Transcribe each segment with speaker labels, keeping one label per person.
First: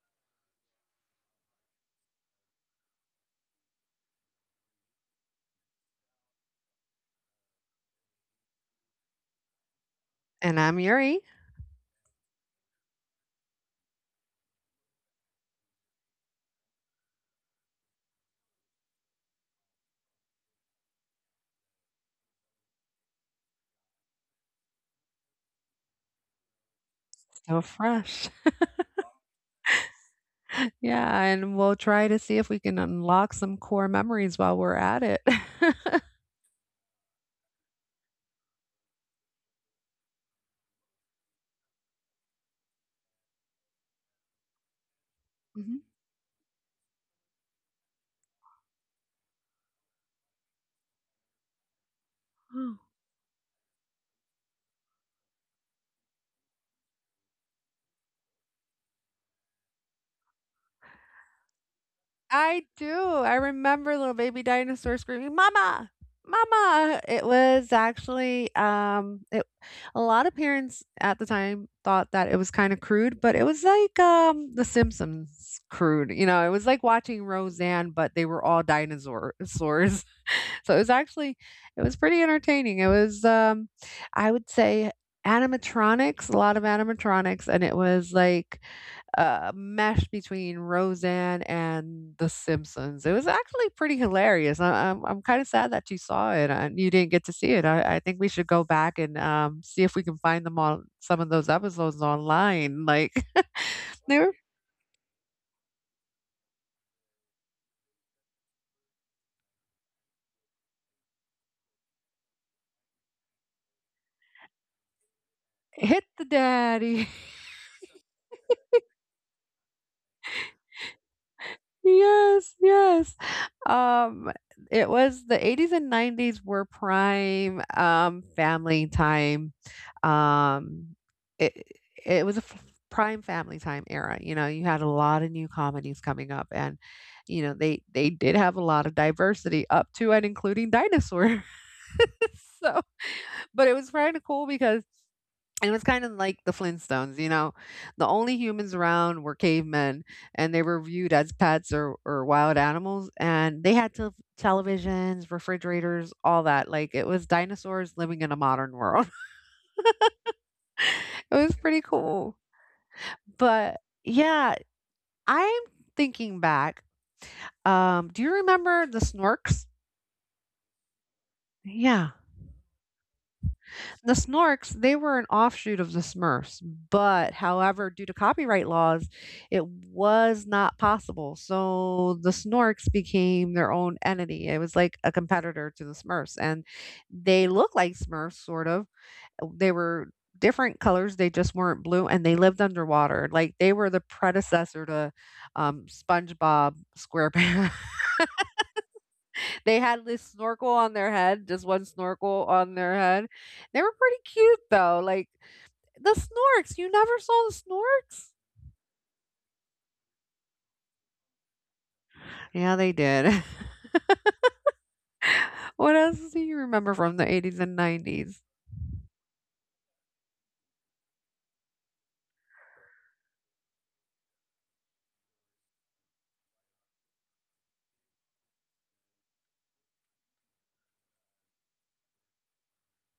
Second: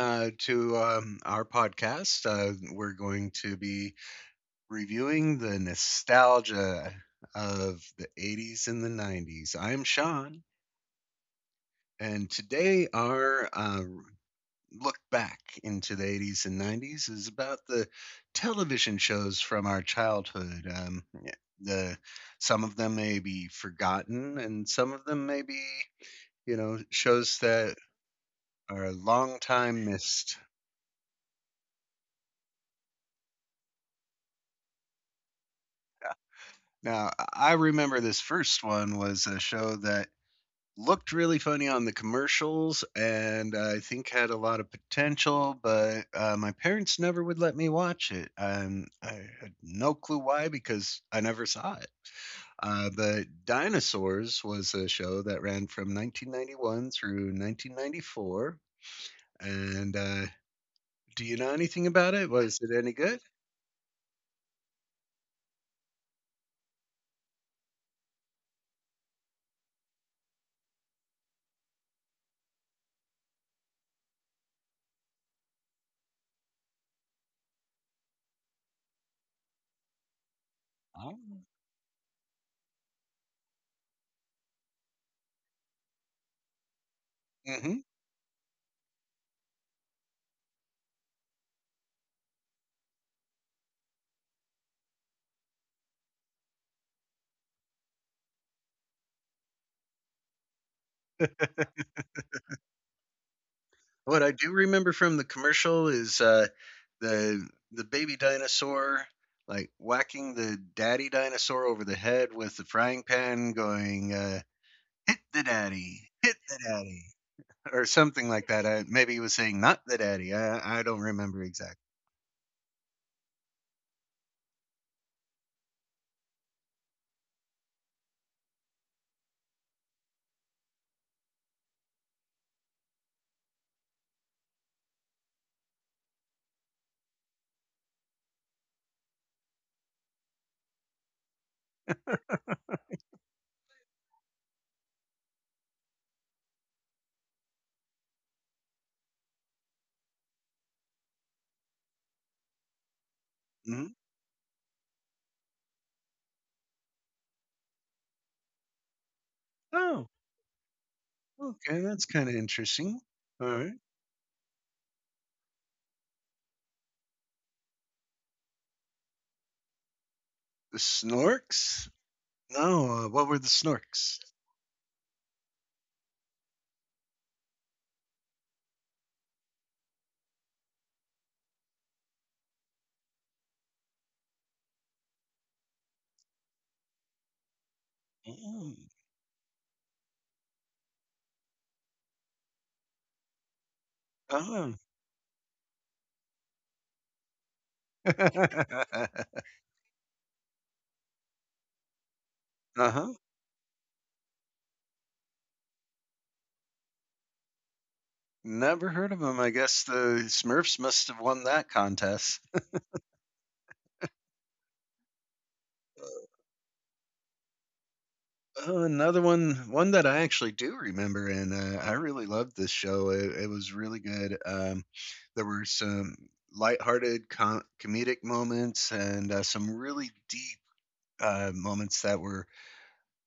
Speaker 1: to our podcast. We're going to be reviewing the nostalgia of the 80s and the 90s. I'm Sean,
Speaker 2: And I'm Yuri.
Speaker 1: and today our look back into the 80s and 90s is about the television shows from our childhood. Yeah, the some of them may be forgotten, and some of them may be shows
Speaker 2: So
Speaker 1: that.
Speaker 2: fresh.
Speaker 1: Or long time missed.
Speaker 2: Yeah, and we'll try to see if we can unlock some core memories while we're at it.
Speaker 1: Yeah. Now, I remember this first one was a show that looked really funny on the commercials and I think had a lot of potential,
Speaker 2: Mhm.
Speaker 1: but my parents never would let me watch it. I had no clue why because I never saw it. But Dinosaurs was a show that ran from 1991 through 1994. And do you know anything about it? Was
Speaker 2: I
Speaker 1: it any
Speaker 2: do.
Speaker 1: good?
Speaker 2: I remember little baby dinosaur screaming, "Mama! Mama!" It was actually it a lot of parents at the time thought that it was kind of crude, but it was like The Simpsons crude. You know, it was like watching Roseanne, but they were all dinosaurs. So it was
Speaker 1: Oh.
Speaker 2: actually it was pretty entertaining. It was I would say animatronics, a lot of animatronics, and it
Speaker 1: Hmm.
Speaker 2: was like a mesh between Roseanne and The Simpsons. It was actually pretty hilarious. I'm kind of sad that you saw it and you didn't get to see it. I think we should go back and see if we can find them on some of those episodes online. Like
Speaker 1: What
Speaker 2: they
Speaker 1: I
Speaker 2: were
Speaker 1: do remember from the commercial is the the baby dinosaur, like whacking the daddy dinosaur over the head with the frying pan, going
Speaker 2: hit the
Speaker 1: hit the daddy,"
Speaker 2: daddy.
Speaker 1: or something like that. Maybe he was saying "not the daddy." I don't remember exactly.
Speaker 2: Yes, yes. Um, it was the 80s and 90s were prime family time. Um, it it was prime family time era. You know, you had a lot of new comedies coming up, and you know, they did have a lot of diversity up to and including dinosaur. So, but it was kind of cool because it was kind of like the Flintstones, you know. The only humans around were cavemen, and they were viewed as pets or wild animals. And they had
Speaker 1: Hmm.
Speaker 2: televisions, refrigerators, all that. Like it was dinosaurs living in a modern world.
Speaker 1: Oh,
Speaker 2: It was
Speaker 1: okay,
Speaker 2: pretty
Speaker 1: that's kind of
Speaker 2: cool.
Speaker 1: interesting. All right,
Speaker 2: But yeah, I'm thinking back. Do you remember the Snorks?
Speaker 1: the snorks.
Speaker 2: Yeah.
Speaker 1: No, what were the
Speaker 2: The
Speaker 1: snorks?
Speaker 2: Snorks, they were an offshoot of the Smurfs, but however, due to copyright laws, it was not possible. So the Snorks became their own entity. It was like a competitor to the Smurfs, and they looked like Smurfs, sort
Speaker 1: Mm.
Speaker 2: of. They were different colors, they just weren't blue, and they lived underwater. Like they were the
Speaker 1: Oh.
Speaker 2: predecessor to SpongeBob SquarePants. They had this snorkel on their head, just one snorkel on
Speaker 1: Uh
Speaker 2: their
Speaker 1: huh.
Speaker 2: head. They were pretty cute though. Like the Snorks. You never saw the Snorks?
Speaker 1: Never heard of them. I guess the Smurfs must have won that contest.
Speaker 2: Yeah, they did. What else do you remember from the 80s and 90s?
Speaker 1: Oh, another one, that I actually do remember, and I really loved this show. It was really good. There were some lighthearted comedic moments, and some really deep moments that were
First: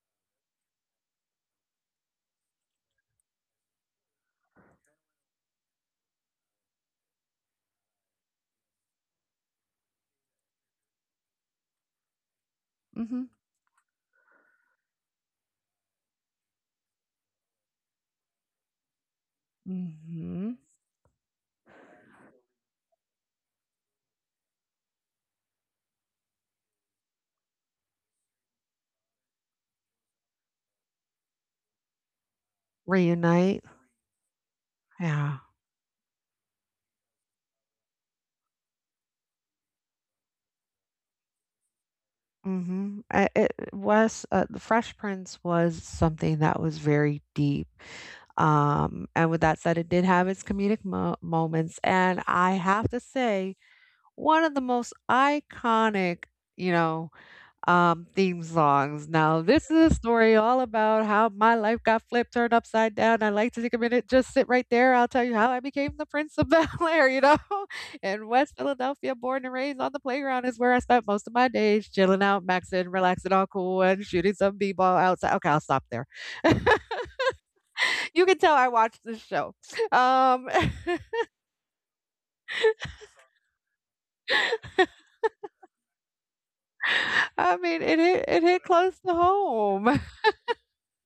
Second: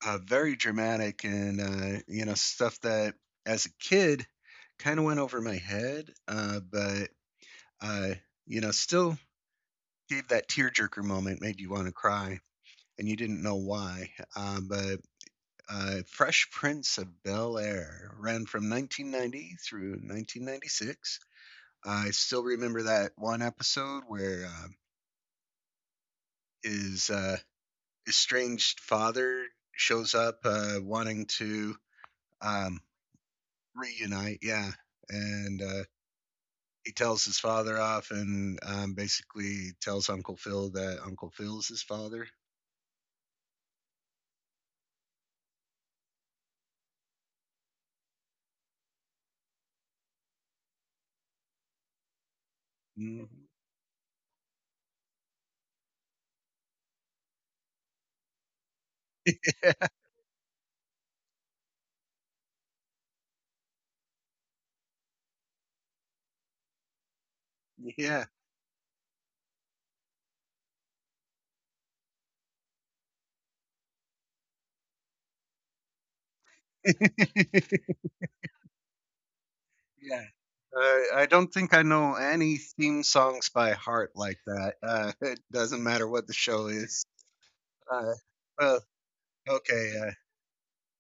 Speaker 1: very dramatic, and stuff that as a kid kind of went over my head, but uh, still gave that tearjerker moment, made you want to cry, and you
Speaker 2: Mhm.
Speaker 1: didn't know why. But Fresh Prince of Bel Air ran from 1990 through
Speaker 2: Hmm.
Speaker 1: 1996. I still remember that one episode where his estranged father shows up wanting to um,
Speaker 2: Reunite.
Speaker 1: reunite. Yeah,
Speaker 2: Yeah.
Speaker 1: and he tells his father off, and basically tells Uncle Phil that Uncle Phil's his father.
Speaker 2: Hmm. It was the Fresh Prince was something that was very deep. And with that said, it did have its comedic moments, and I have to
Speaker 1: Mhm.
Speaker 2: say, one of the most iconic, you know, theme songs. Now, this is a story all about how my life got flipped, turned upside down. I like to take a minute, just sit right there. I'll tell you how I became the Prince of Bel Air, you know, in
Speaker 1: Yeah.
Speaker 2: West Philadelphia, born and raised, on the playground is where I spent most of my days chilling out, maxing, relaxing, all cool, and shooting some b ball outside. Okay, I'll stop there. You can tell I watched this show.
Speaker 1: Yeah.
Speaker 2: Um,
Speaker 1: I don't think I know any theme songs by heart like that. It doesn't matter what the show is.
Speaker 2: I mean, it
Speaker 1: Uh,
Speaker 2: hit, it hit
Speaker 1: well,
Speaker 2: close to
Speaker 1: okay.
Speaker 2: home.
Speaker 1: Uh,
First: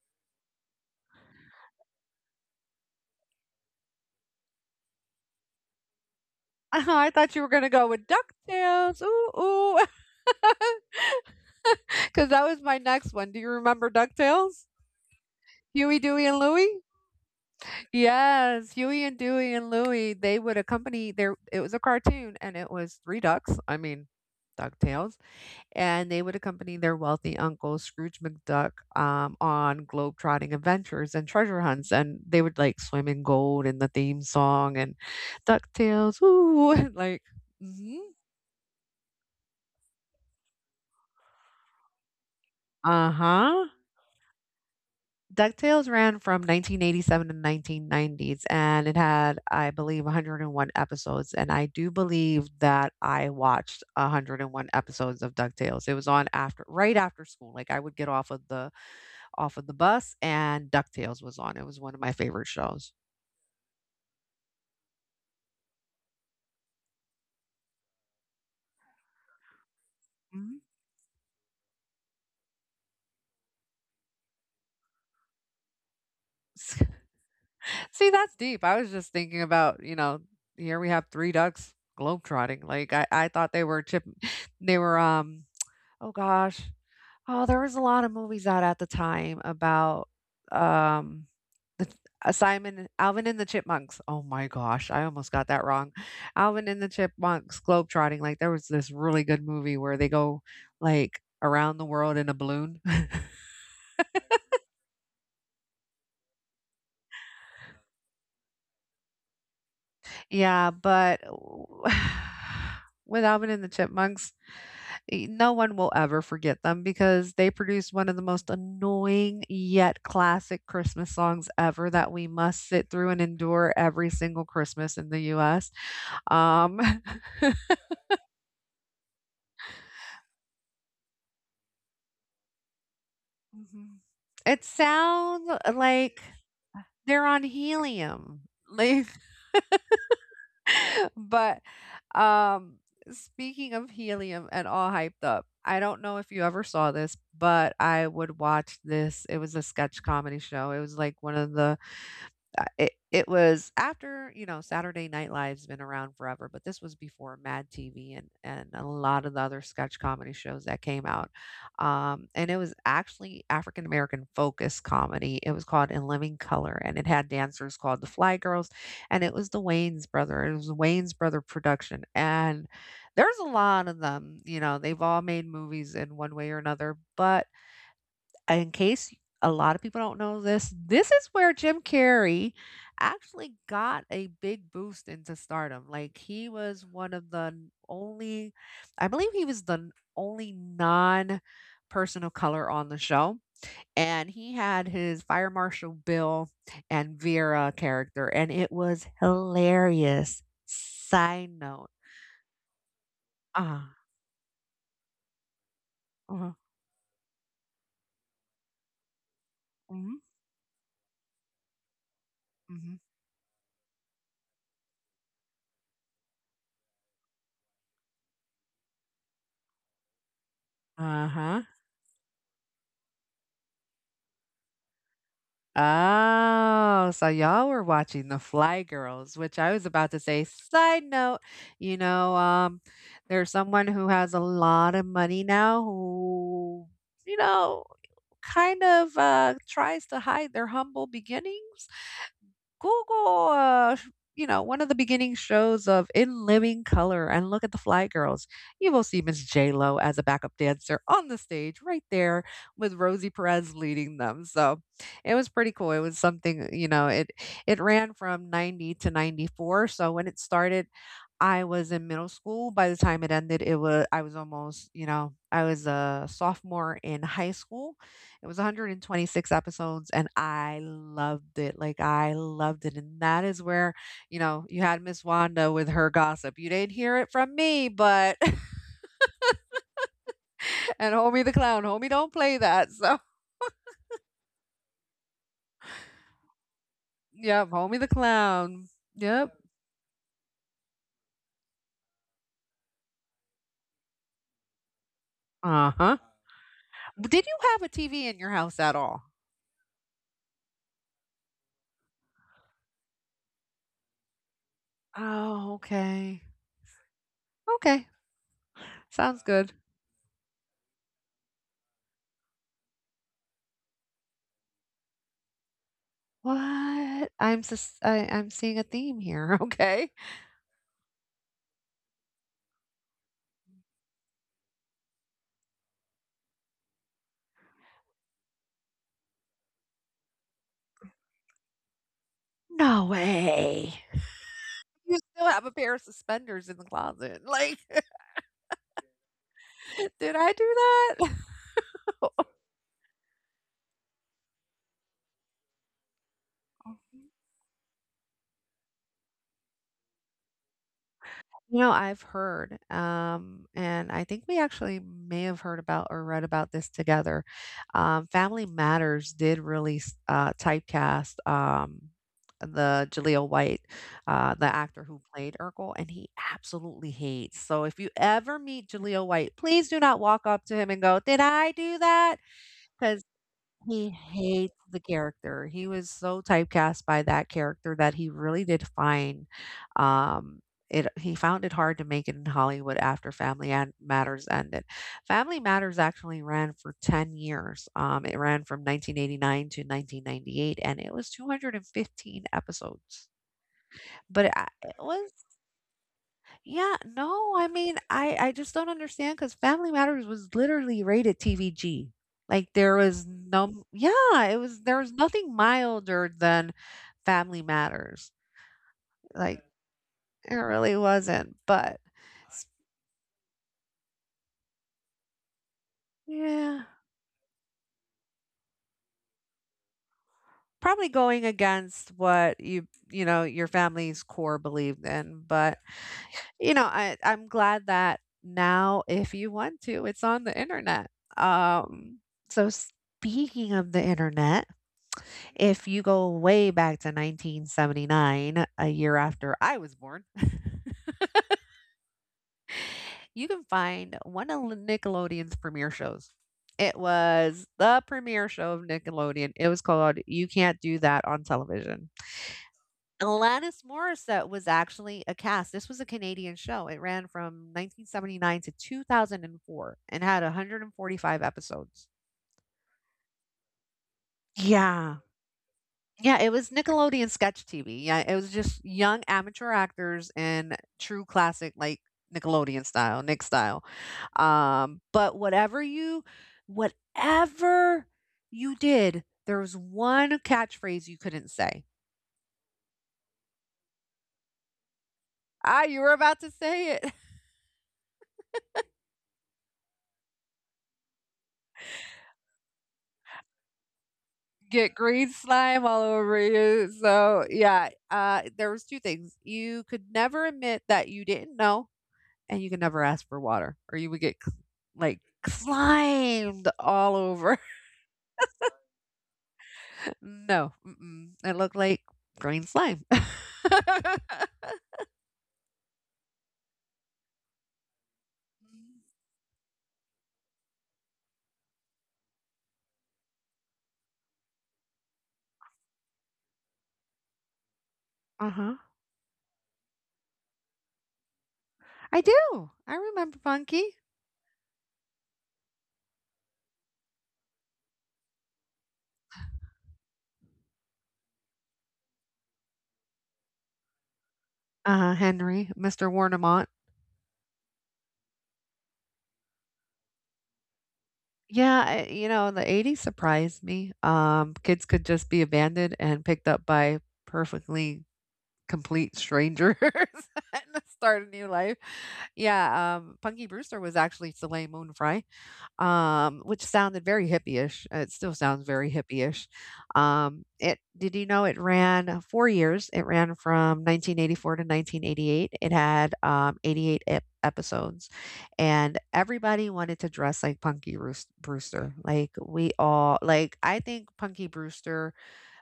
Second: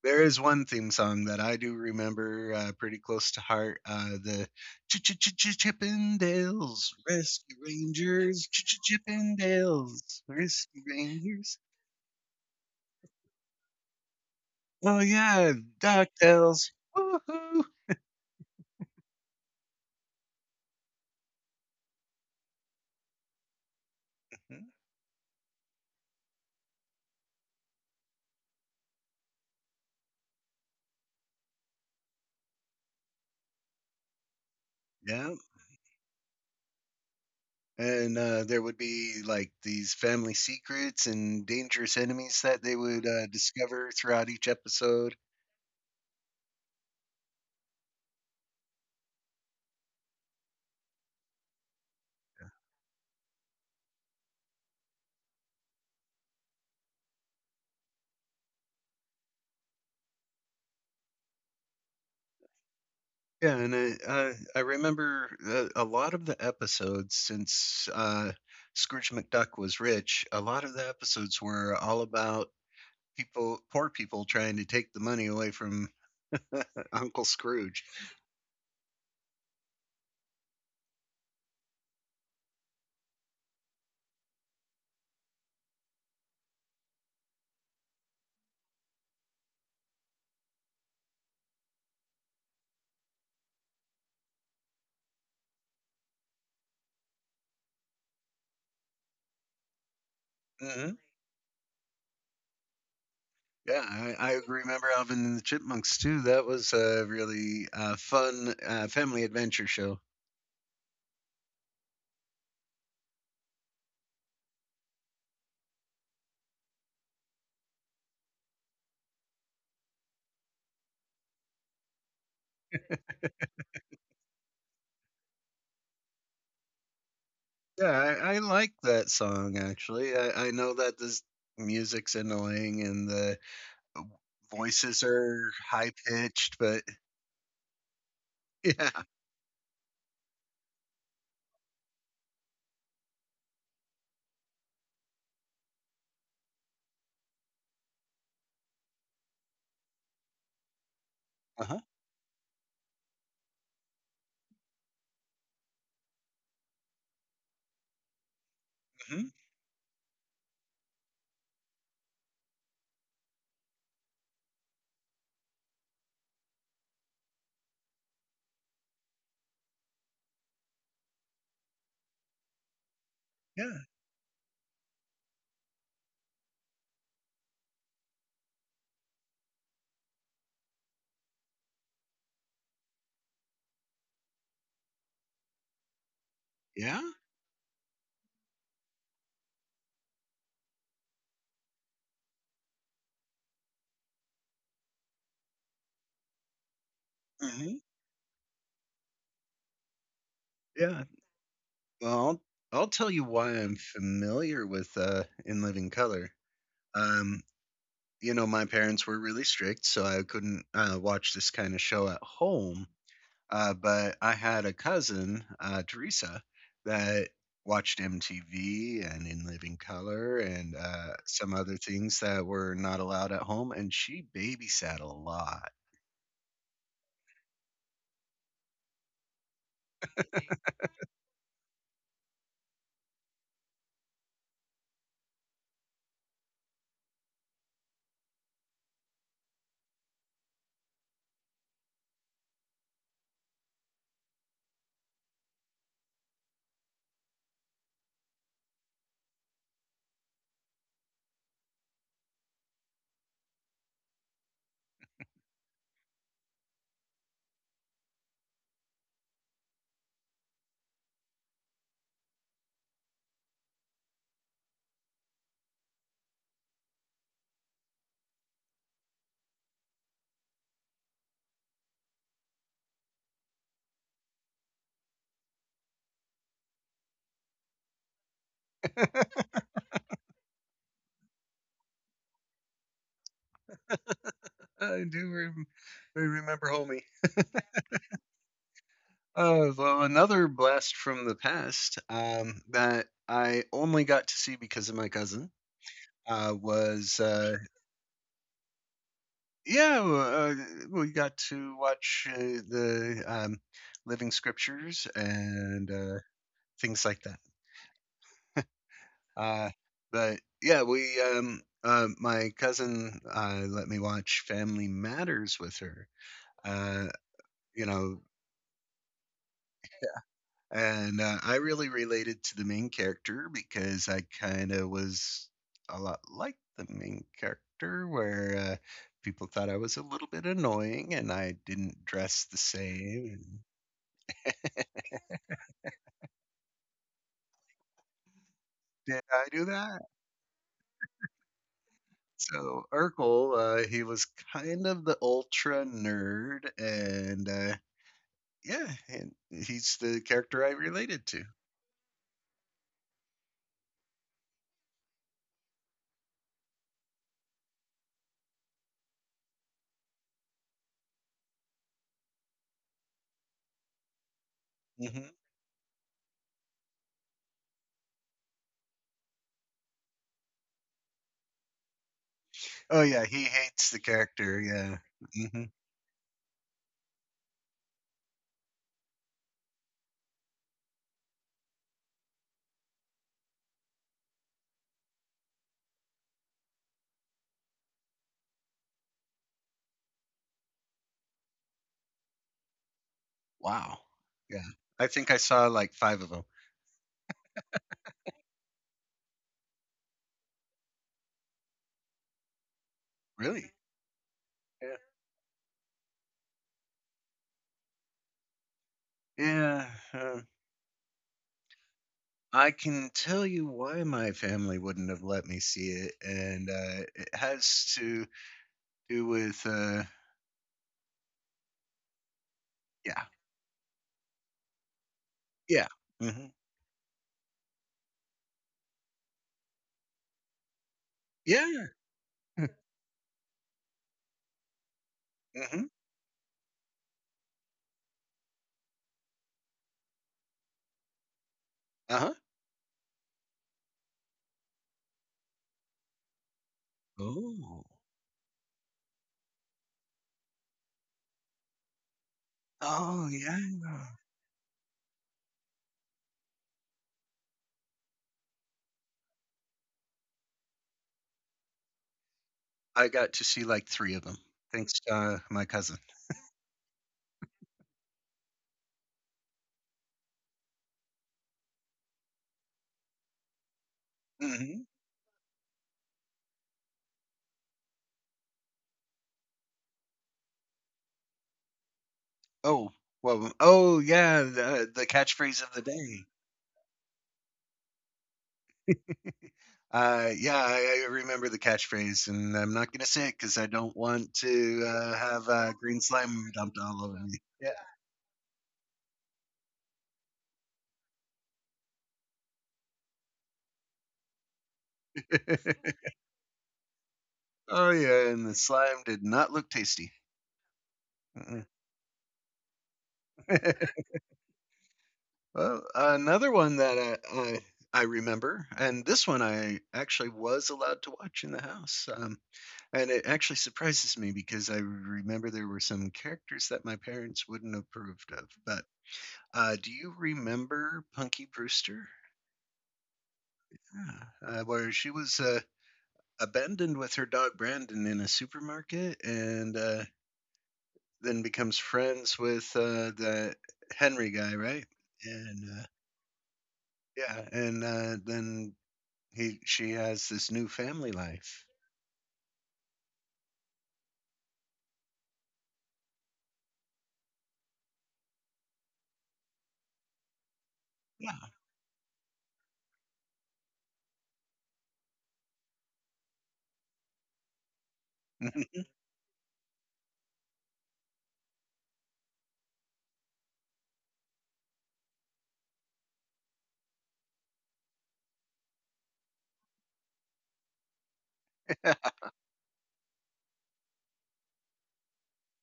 Speaker 1: there is one theme song that I do remember pretty close to heart. The Ch- Ch- Ch- Ch- Chippendales
Speaker 2: I thought you were
Speaker 1: Rescue
Speaker 2: going to go with
Speaker 1: Rangers. Ch- Ch-
Speaker 2: DuckTales. Ooh, ooh.
Speaker 1: Chippendales Rescue Rangers.
Speaker 2: Because that was my next one. Do you remember DuckTales?
Speaker 1: Oh yeah,
Speaker 2: Huey, Dewey, and
Speaker 1: DuckTales.
Speaker 2: Louie?
Speaker 1: Woohoo!
Speaker 2: Yes, Huey and Dewey and Louie. They would accompany their, it was a cartoon and it was three ducks. I mean,
Speaker 1: Hmm.
Speaker 2: DuckTales. And they would accompany their wealthy uncle, Scrooge McDuck, on globe-trotting adventures and treasure hunts. And they would like swim in gold and the theme song and
Speaker 1: Yeah.
Speaker 2: DuckTales. Ooh, like, mhm,
Speaker 1: And, there would be, like, these family secrets and dangerous enemies that they would, mhm,
Speaker 2: uh-huh.
Speaker 1: discover throughout each episode.
Speaker 2: DuckTales ran from 1987 to 1990s, and it had, I believe, 101 episodes. And I do believe that I watched 101 episodes of DuckTales. It was on after, right after school. Like I would get off of the bus, and DuckTales was on. It was one of my favorite shows.
Speaker 1: Yeah, and I remember a lot of the episodes. Since, Scrooge McDuck was rich, a
Speaker 2: Mhm.
Speaker 1: lot of the episodes were all about people poor people trying to take the money away from
Speaker 2: See,
Speaker 1: Uncle Scrooge.
Speaker 2: that's deep. I was just thinking about, you know, here we have three ducks globetrotting. Like I thought they were chip, they were Oh gosh. Oh, there was a lot of movies out at the time about, um, the Simon Alvin and the Chipmunks. Oh my gosh, I almost got that wrong. Alvin and the Chipmunks globetrotting, like, there was this really good movie where they go,
Speaker 1: Mhm.
Speaker 2: like, around the world in a balloon.
Speaker 1: Yeah, I remember Alvin and the Chipmunks too. That was a really, fun, family adventure show.
Speaker 2: Yeah, but with Alvin and the Chipmunks, eh, no one will ever forget them because they produced one of the most annoying yet classic Christmas songs ever that we must sit through and endure every single Christmas in the US. Um,
Speaker 1: Yeah, I like that song actually. I know that this music's annoying and the
Speaker 2: Mhm.
Speaker 1: uh,
Speaker 2: It
Speaker 1: voices
Speaker 2: sounds
Speaker 1: are high
Speaker 2: like
Speaker 1: pitched, but
Speaker 2: they're on helium.
Speaker 1: yeah.
Speaker 2: Like, but um, speaking of helium and all hyped up, I don't know if you ever saw this, but I would watch this. It was a sketch comedy show. It was like one of the
Speaker 1: Uh-huh.
Speaker 2: yeah, it was after, you know, Saturday Night Live's been around forever, but this was before Mad TV and a
Speaker 1: Hmm.
Speaker 2: lot of the other sketch comedy shows that came out. And it was actually African American focused comedy. It was called In Living Color, and it had dancers called the Fly Girls, and it was the Wayne's brother. It was a Wayne's brother production, and there's a
Speaker 1: Yeah.
Speaker 2: lot of them. You know, they've all made movies in one way or another, but in case a lot of people don't know this, this is where Jim Carrey actually got a big boost into stardom. Like he was
Speaker 1: Yeah.
Speaker 2: one of the only, I believe he was the only non person of color on the show. And he had his Fire Marshal Bill and
Speaker 1: Hmm.
Speaker 2: Vera character, and it was hilarious.
Speaker 1: Yeah.
Speaker 2: Side note.
Speaker 1: Well, I'll tell you why I'm
Speaker 2: Ah.
Speaker 1: familiar with In Living Color. Um, you know, my parents were really strict,
Speaker 2: Uh
Speaker 1: so
Speaker 2: huh.
Speaker 1: I couldn't watch this kind of show at home. But I had a cousin, Teresa, that watched MTV and In Living Color and
Speaker 2: Uh
Speaker 1: some
Speaker 2: huh.
Speaker 1: other things that were not allowed at home, and she babysat a lot.
Speaker 2: Oh, so y'all were watching The Fly Girls, which I was about to say, side note, you know, there's someone who has a lot of money now who, you know, kind of tries to hide their humble beginnings. Google, you know, one of the beginning shows of In Living Color and look at the Fly Girls. You will see Miss J Lo as a backup dancer on the stage right there with Rosie Perez leading them. So it was pretty cool. It was something, you know, it ran from 90 to 94. So when it started, I was in middle school. By the time it ended, it was I was almost, you know, I was a sophomore in high school, it was 126 episodes and I loved it. Like I loved it. And that is where, you know, you had Miss Wanda with her gossip. You didn't hear it from me, but and Homie the Clown. Homie don't play that. So
Speaker 1: I do rem- I remember Homie.
Speaker 2: yep, Homie the Clown. Yep.
Speaker 1: Well, another blast from the past, that I only got to see because of my cousin
Speaker 2: Uh-huh.
Speaker 1: was
Speaker 2: Did you have a TV in your house at all?
Speaker 1: Yeah, well, we got to watch the Living Scriptures
Speaker 2: Oh,
Speaker 1: and
Speaker 2: okay.
Speaker 1: things like that.
Speaker 2: Okay. Sounds
Speaker 1: Uh,
Speaker 2: good.
Speaker 1: but yeah, we my cousin let me watch Family Matters with her. Uh,
Speaker 2: What?
Speaker 1: you know,
Speaker 2: I'm seeing a theme here. Okay.
Speaker 1: and I really related to the main character because I kind of was a lot like the main character, where people thought I was a little bit annoying and I didn't dress the
Speaker 2: No
Speaker 1: same.
Speaker 2: way. You still have a pair of suspenders in the closet. Like
Speaker 1: Did I do that?
Speaker 2: did I do that?
Speaker 1: So, Urkel, he was kind of the ultra nerd, and yeah, and he's the character I related to.
Speaker 2: You know, I've heard, and I think we actually may have heard about or read about this together. Family Matters did release typecast the Jaleel White, the actor who
Speaker 1: Hmm.
Speaker 2: played Urkel, and he absolutely hates. So if you ever meet Jaleel White, please do not walk up to him and go, "Did I do that?"
Speaker 1: Oh yeah,
Speaker 2: Because
Speaker 1: he hates the
Speaker 2: he
Speaker 1: character.
Speaker 2: hates
Speaker 1: Yeah.
Speaker 2: the
Speaker 1: Hmm.
Speaker 2: character. He was so typecast by that character that he really did find, um, it he found it hard to make it in Hollywood after Family and Matters ended. Family Matters actually ran for 10 years. It ran from 1989 to 1998, and it was 215 episodes.
Speaker 1: Wow.
Speaker 2: But
Speaker 1: Yeah,
Speaker 2: it
Speaker 1: I think
Speaker 2: was
Speaker 1: I saw like five of them.
Speaker 2: yeah, no, I mean, I just don't understand because Family Matters was literally rated TVG. Like there was
Speaker 1: Really?
Speaker 2: no yeah, it was
Speaker 1: Yeah.
Speaker 2: there was nothing milder than Family Matters. Like
Speaker 1: Yeah.
Speaker 2: it really wasn't, but s-
Speaker 1: I can tell you why my family wouldn't have let me see it, and
Speaker 2: yeah,
Speaker 1: it has to do with
Speaker 2: probably going against what you
Speaker 1: yeah,
Speaker 2: you know, your family's core believed in, but
Speaker 1: yeah, hmm,
Speaker 2: you know, I'm glad that now if you want to, it's on the internet.
Speaker 1: yeah.
Speaker 2: Um, so speaking of the internet,
Speaker 1: Hmm.
Speaker 2: if you go way back to 1979, a year after I was born,
Speaker 1: Uh huh.
Speaker 2: you can find one of Nickelodeon's premiere shows. It was
Speaker 1: Oh.
Speaker 2: the premiere show of Nickelodeon. It was called You Can't Do That on Television.
Speaker 1: Oh, yeah.
Speaker 2: Alanis Morissette was actually a cast. This was a Canadian show. It ran from 1979 to 2004 and had 145 episodes.
Speaker 1: I got to see, like, three of them, thanks to
Speaker 2: Yeah.
Speaker 1: my cousin.
Speaker 2: Yeah, it was Nickelodeon sketch TV. Yeah, it was just young amateur actors in true classic like Nickelodeon style, Nick style.
Speaker 1: Mhm.
Speaker 2: But whatever you did, there was one catchphrase you couldn't say.
Speaker 1: Oh, well, oh, yeah, the catchphrase of the
Speaker 2: Ah, you were
Speaker 1: day.
Speaker 2: about to say it.
Speaker 1: Yeah, I remember the catchphrase, and I'm not gonna say it 'cause I am not going to say it because I do not want to,
Speaker 2: Get green
Speaker 1: have,
Speaker 2: slime
Speaker 1: green
Speaker 2: all over
Speaker 1: slime dumped
Speaker 2: you.
Speaker 1: all over me.
Speaker 2: So
Speaker 1: Yeah.
Speaker 2: yeah, there was two things. You could never admit that you didn't know and you can never ask for water or you would get like slimed all over.
Speaker 1: Oh, yeah, and the slime did not look tasty.
Speaker 2: No, mm-mm. It
Speaker 1: Mm-mm.
Speaker 2: looked like green slime. Uh
Speaker 1: Well, another one that I remember, and this one I actually was allowed to watch in the house, and it actually surprises me because I remember there were some characters that my parents wouldn't have approved of.
Speaker 2: huh.
Speaker 1: But do you remember Punky Brewster?
Speaker 2: I do. I remember Funky.
Speaker 1: Yeah. Where she was abandoned with her dog Brandon in a supermarket and then becomes friends with the Henry guy, right?
Speaker 2: Uh huh. Henry,
Speaker 1: And
Speaker 2: Mr. Warnemont.
Speaker 1: yeah, and then he she has this new family life.
Speaker 2: Yeah, the 80s surprised me. Kids could just be abandoned and picked up by perfectly complete strangers and start a
Speaker 1: Yeah.
Speaker 2: new life. Yeah, Punky Brewster was actually Soleil Moon Frye. Which sounded very hippie-ish. It still sounds very hippie-ish. It did, you know it ran 4 years? It ran from 1984 to 1988. It had, 88 ep episodes, and everybody wanted to dress like Punky Roos Brewster.
Speaker 1: Yeah.
Speaker 2: Like, we all, like, I think Punky Brewster,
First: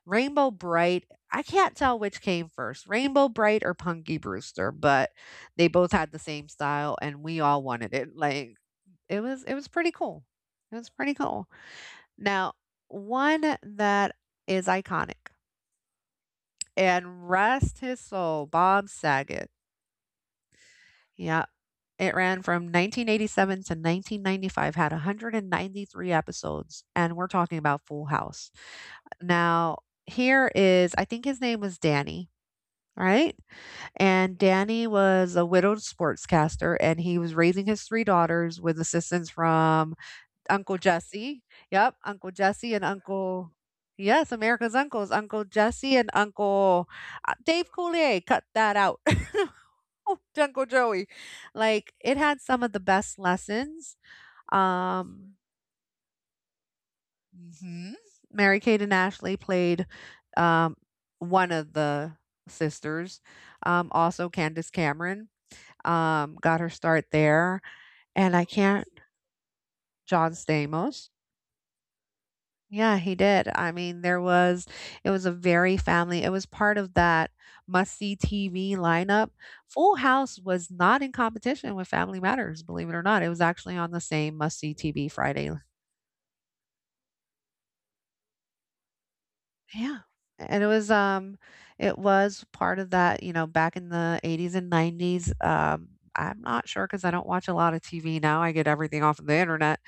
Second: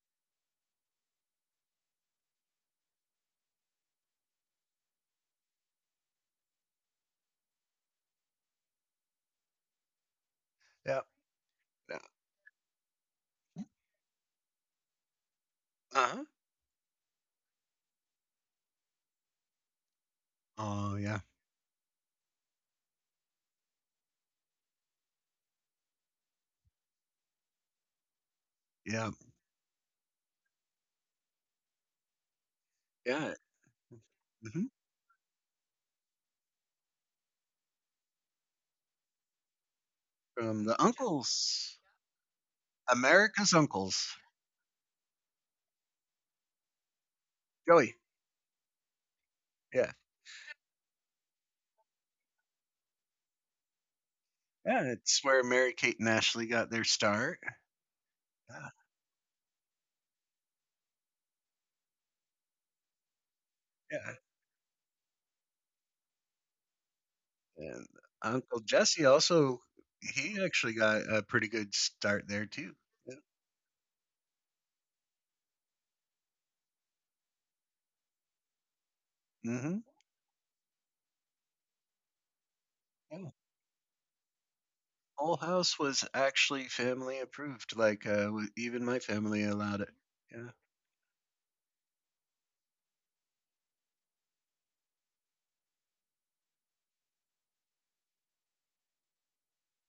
Speaker 2: Rainbow Bright, I can't tell which came first, Rainbow Bright or Punky Brewster, but they both had the same style, and we all wanted it, like it was pretty cool. It was
Speaker 1: Yeah.
Speaker 2: pretty cool.
Speaker 1: Uh
Speaker 2: Now, one that is iconic,
Speaker 1: huh.
Speaker 2: and rest his soul, Bob Saget.
Speaker 1: Oh yeah.
Speaker 2: Yeah. It ran from 1987 to 1995, had 193 episodes, and we're talking about Full House.
Speaker 1: Yeah.
Speaker 2: Now, here is, I think his name was Danny,
Speaker 1: Yeah.
Speaker 2: right? And
Speaker 1: Mm-hmm.
Speaker 2: Danny was a widowed sportscaster, and he was raising his three daughters with assistance from
Speaker 1: From the
Speaker 2: Uncle Jesse.
Speaker 1: Uncles.
Speaker 2: Yep, Uncle Jesse and Uncle.
Speaker 1: America's Uncles,
Speaker 2: Yes, America's Uncles, Uncle Jesse and Uncle, Dave
Speaker 1: Joey.
Speaker 2: Coulier. Cut that out.
Speaker 1: Yeah,
Speaker 2: Oh, Uncle Joey. Like it had some of the best lessons.
Speaker 1: yeah, it's
Speaker 2: Um
Speaker 1: where Mary Kate and Ashley got their start.
Speaker 2: hmm Mary
Speaker 1: Yeah,
Speaker 2: Kate and Ashley played um, one of the sisters.
Speaker 1: yeah.
Speaker 2: Also, Candace Cameron got her start there.
Speaker 1: And
Speaker 2: And I
Speaker 1: Uncle
Speaker 2: can't,
Speaker 1: Jesse also,
Speaker 2: John
Speaker 1: he actually got
Speaker 2: Stamos.
Speaker 1: a pretty good start there too.
Speaker 2: Yeah,
Speaker 1: Yeah.
Speaker 2: he did. I mean, there was, it was a very family, it was part of that must-see TV lineup.
Speaker 1: Mm-hmm.
Speaker 2: Full House was not in competition with Family Matters, believe it or not.
Speaker 1: Yeah.
Speaker 2: It was actually on the same must-see TV
Speaker 1: Whole
Speaker 2: Friday.
Speaker 1: House was actually family approved. Like even my family allowed it.
Speaker 2: Yeah.
Speaker 1: Yeah.
Speaker 2: And it was part of that, back in the 80s and 90s. I'm not sure because I don't watch a lot of TV now. I get everything off of the internet.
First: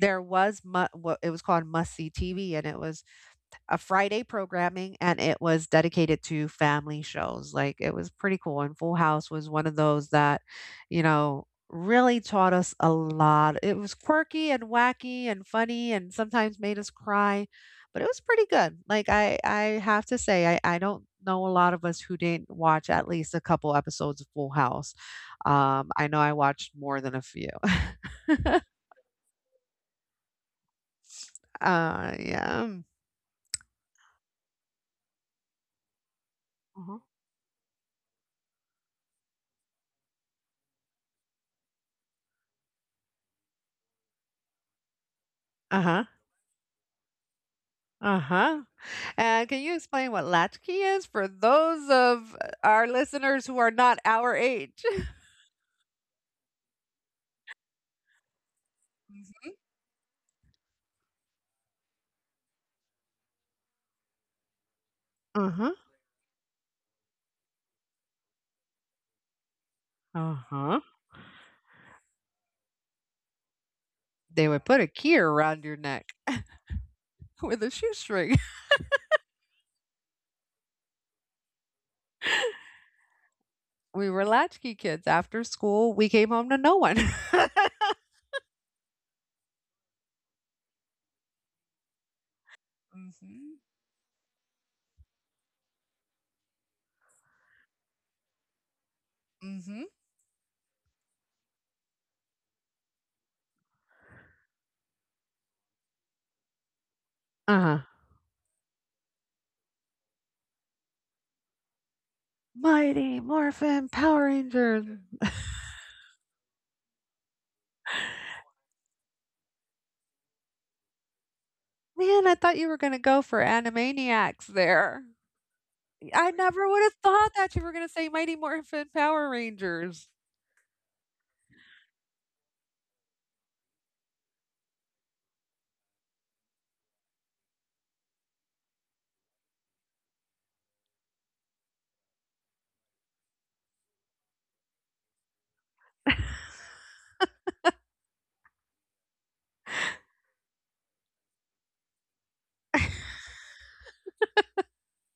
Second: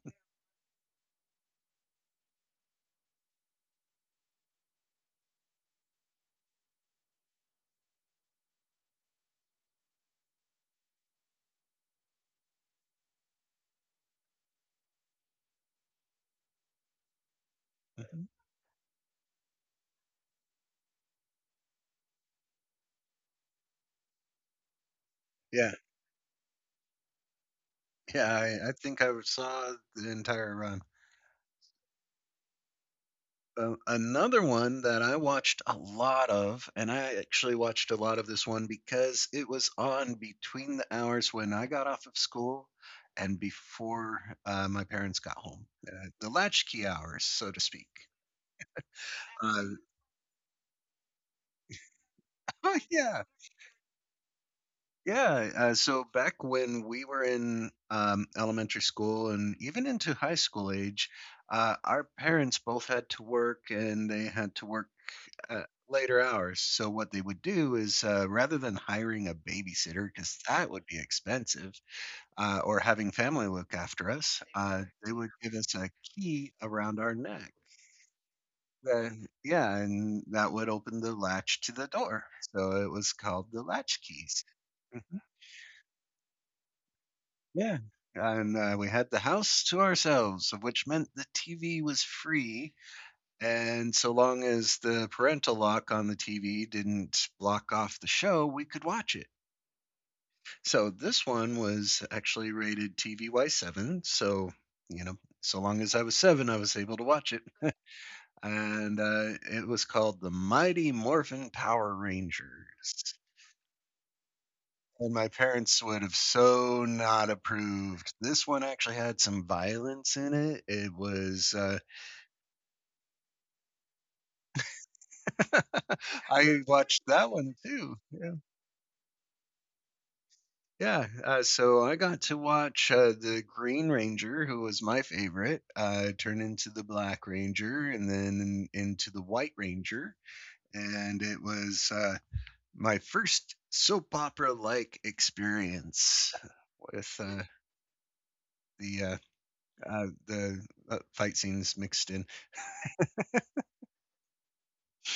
Speaker 2: There was what it was called must see TV, and it was a Friday programming, and it was dedicated to family shows. Like it was pretty cool. And Full House was one of those that, really taught us a lot. It was quirky and wacky and funny and sometimes made us cry, but it was pretty good. Like I have to say, I don't know a lot of us who didn't watch at least a couple episodes of Full House.
Speaker 1: Yeah.
Speaker 2: I know I watched more than a few.
Speaker 1: Yeah, I think I saw the entire run.
Speaker 2: Yeah.
Speaker 1: Another one that I watched a lot of, and
Speaker 2: Uh-huh.
Speaker 1: I actually watched a lot of this one because it was on between the hours when I got off of school and before my parents got home,
Speaker 2: Uh-huh.
Speaker 1: the latchkey hours, so to speak.
Speaker 2: Uh-huh. And can
Speaker 1: Uh,
Speaker 2: you explain what latchkey is for those of
Speaker 1: oh,
Speaker 2: our
Speaker 1: yeah.
Speaker 2: listeners who are not our age?
Speaker 1: Yeah. So back when we were in elementary school
Speaker 2: Mhm.
Speaker 1: and even into high school age, our parents both had to work, and they had to work Uh,
Speaker 2: Uh-huh.
Speaker 1: later hours. So what they would do is, rather than hiring a babysitter, because that
Speaker 2: Uh-huh.
Speaker 1: would be expensive, or having family look after us,
Speaker 2: They would put a
Speaker 1: they
Speaker 2: key
Speaker 1: would give
Speaker 2: around
Speaker 1: us
Speaker 2: your
Speaker 1: a
Speaker 2: neck
Speaker 1: key around our neck.
Speaker 2: with a shoestring.
Speaker 1: Then yeah, and that would open the latch to the door. So it was called the latch
Speaker 2: We were
Speaker 1: keys.
Speaker 2: latchkey kids.
Speaker 1: Mhm.
Speaker 2: After school, we came home to no one.
Speaker 1: Yeah. And, we had the house to ourselves, which meant the TV was free,
Speaker 2: Mhm.
Speaker 1: and so long as the parental lock on the TV didn't block off the show, we could watch it.
Speaker 2: Mhm.
Speaker 1: So this one was actually rated TVY7. So, you know, so long as I was seven, I was able to watch it.
Speaker 2: Uh-huh.
Speaker 1: And it was called The Mighty Morphin Power Rangers.
Speaker 2: Mighty Morphin Power Rangers.
Speaker 1: And my parents would have so not approved. This one actually had some violence in it. It was.
Speaker 2: Man, I thought you were going to go for Animaniacs there. I
Speaker 1: I
Speaker 2: never would have
Speaker 1: watched that
Speaker 2: thought
Speaker 1: one
Speaker 2: that you were going to
Speaker 1: too.
Speaker 2: say
Speaker 1: Yeah.
Speaker 2: Mighty Morphin Power Rangers.
Speaker 1: Yeah, so I got to watch the Green Ranger, who was my favorite, turn into the Black Ranger and then into the White Ranger. And it was my first soap opera like experience with the uh, the fight scenes mixed in.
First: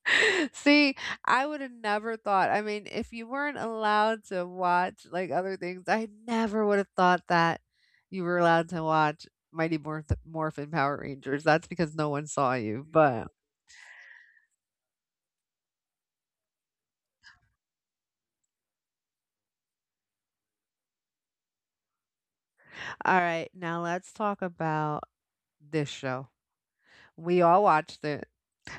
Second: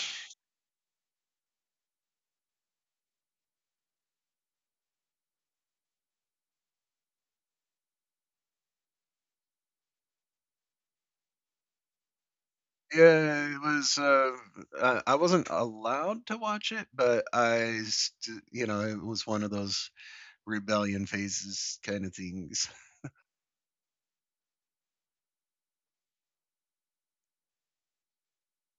Speaker 2: See, I would have never thought. I mean, if you weren't allowed to watch like other things, I never would have thought that you were allowed to watch Mighty Morphin Power Rangers. That's because no one saw you. But
Speaker 1: Yeah, it was. I wasn't allowed to watch it, but I, st- you know, it was one of those rebellion phases kind of things.
Speaker 2: all right, now let's talk about this show. We all watched it.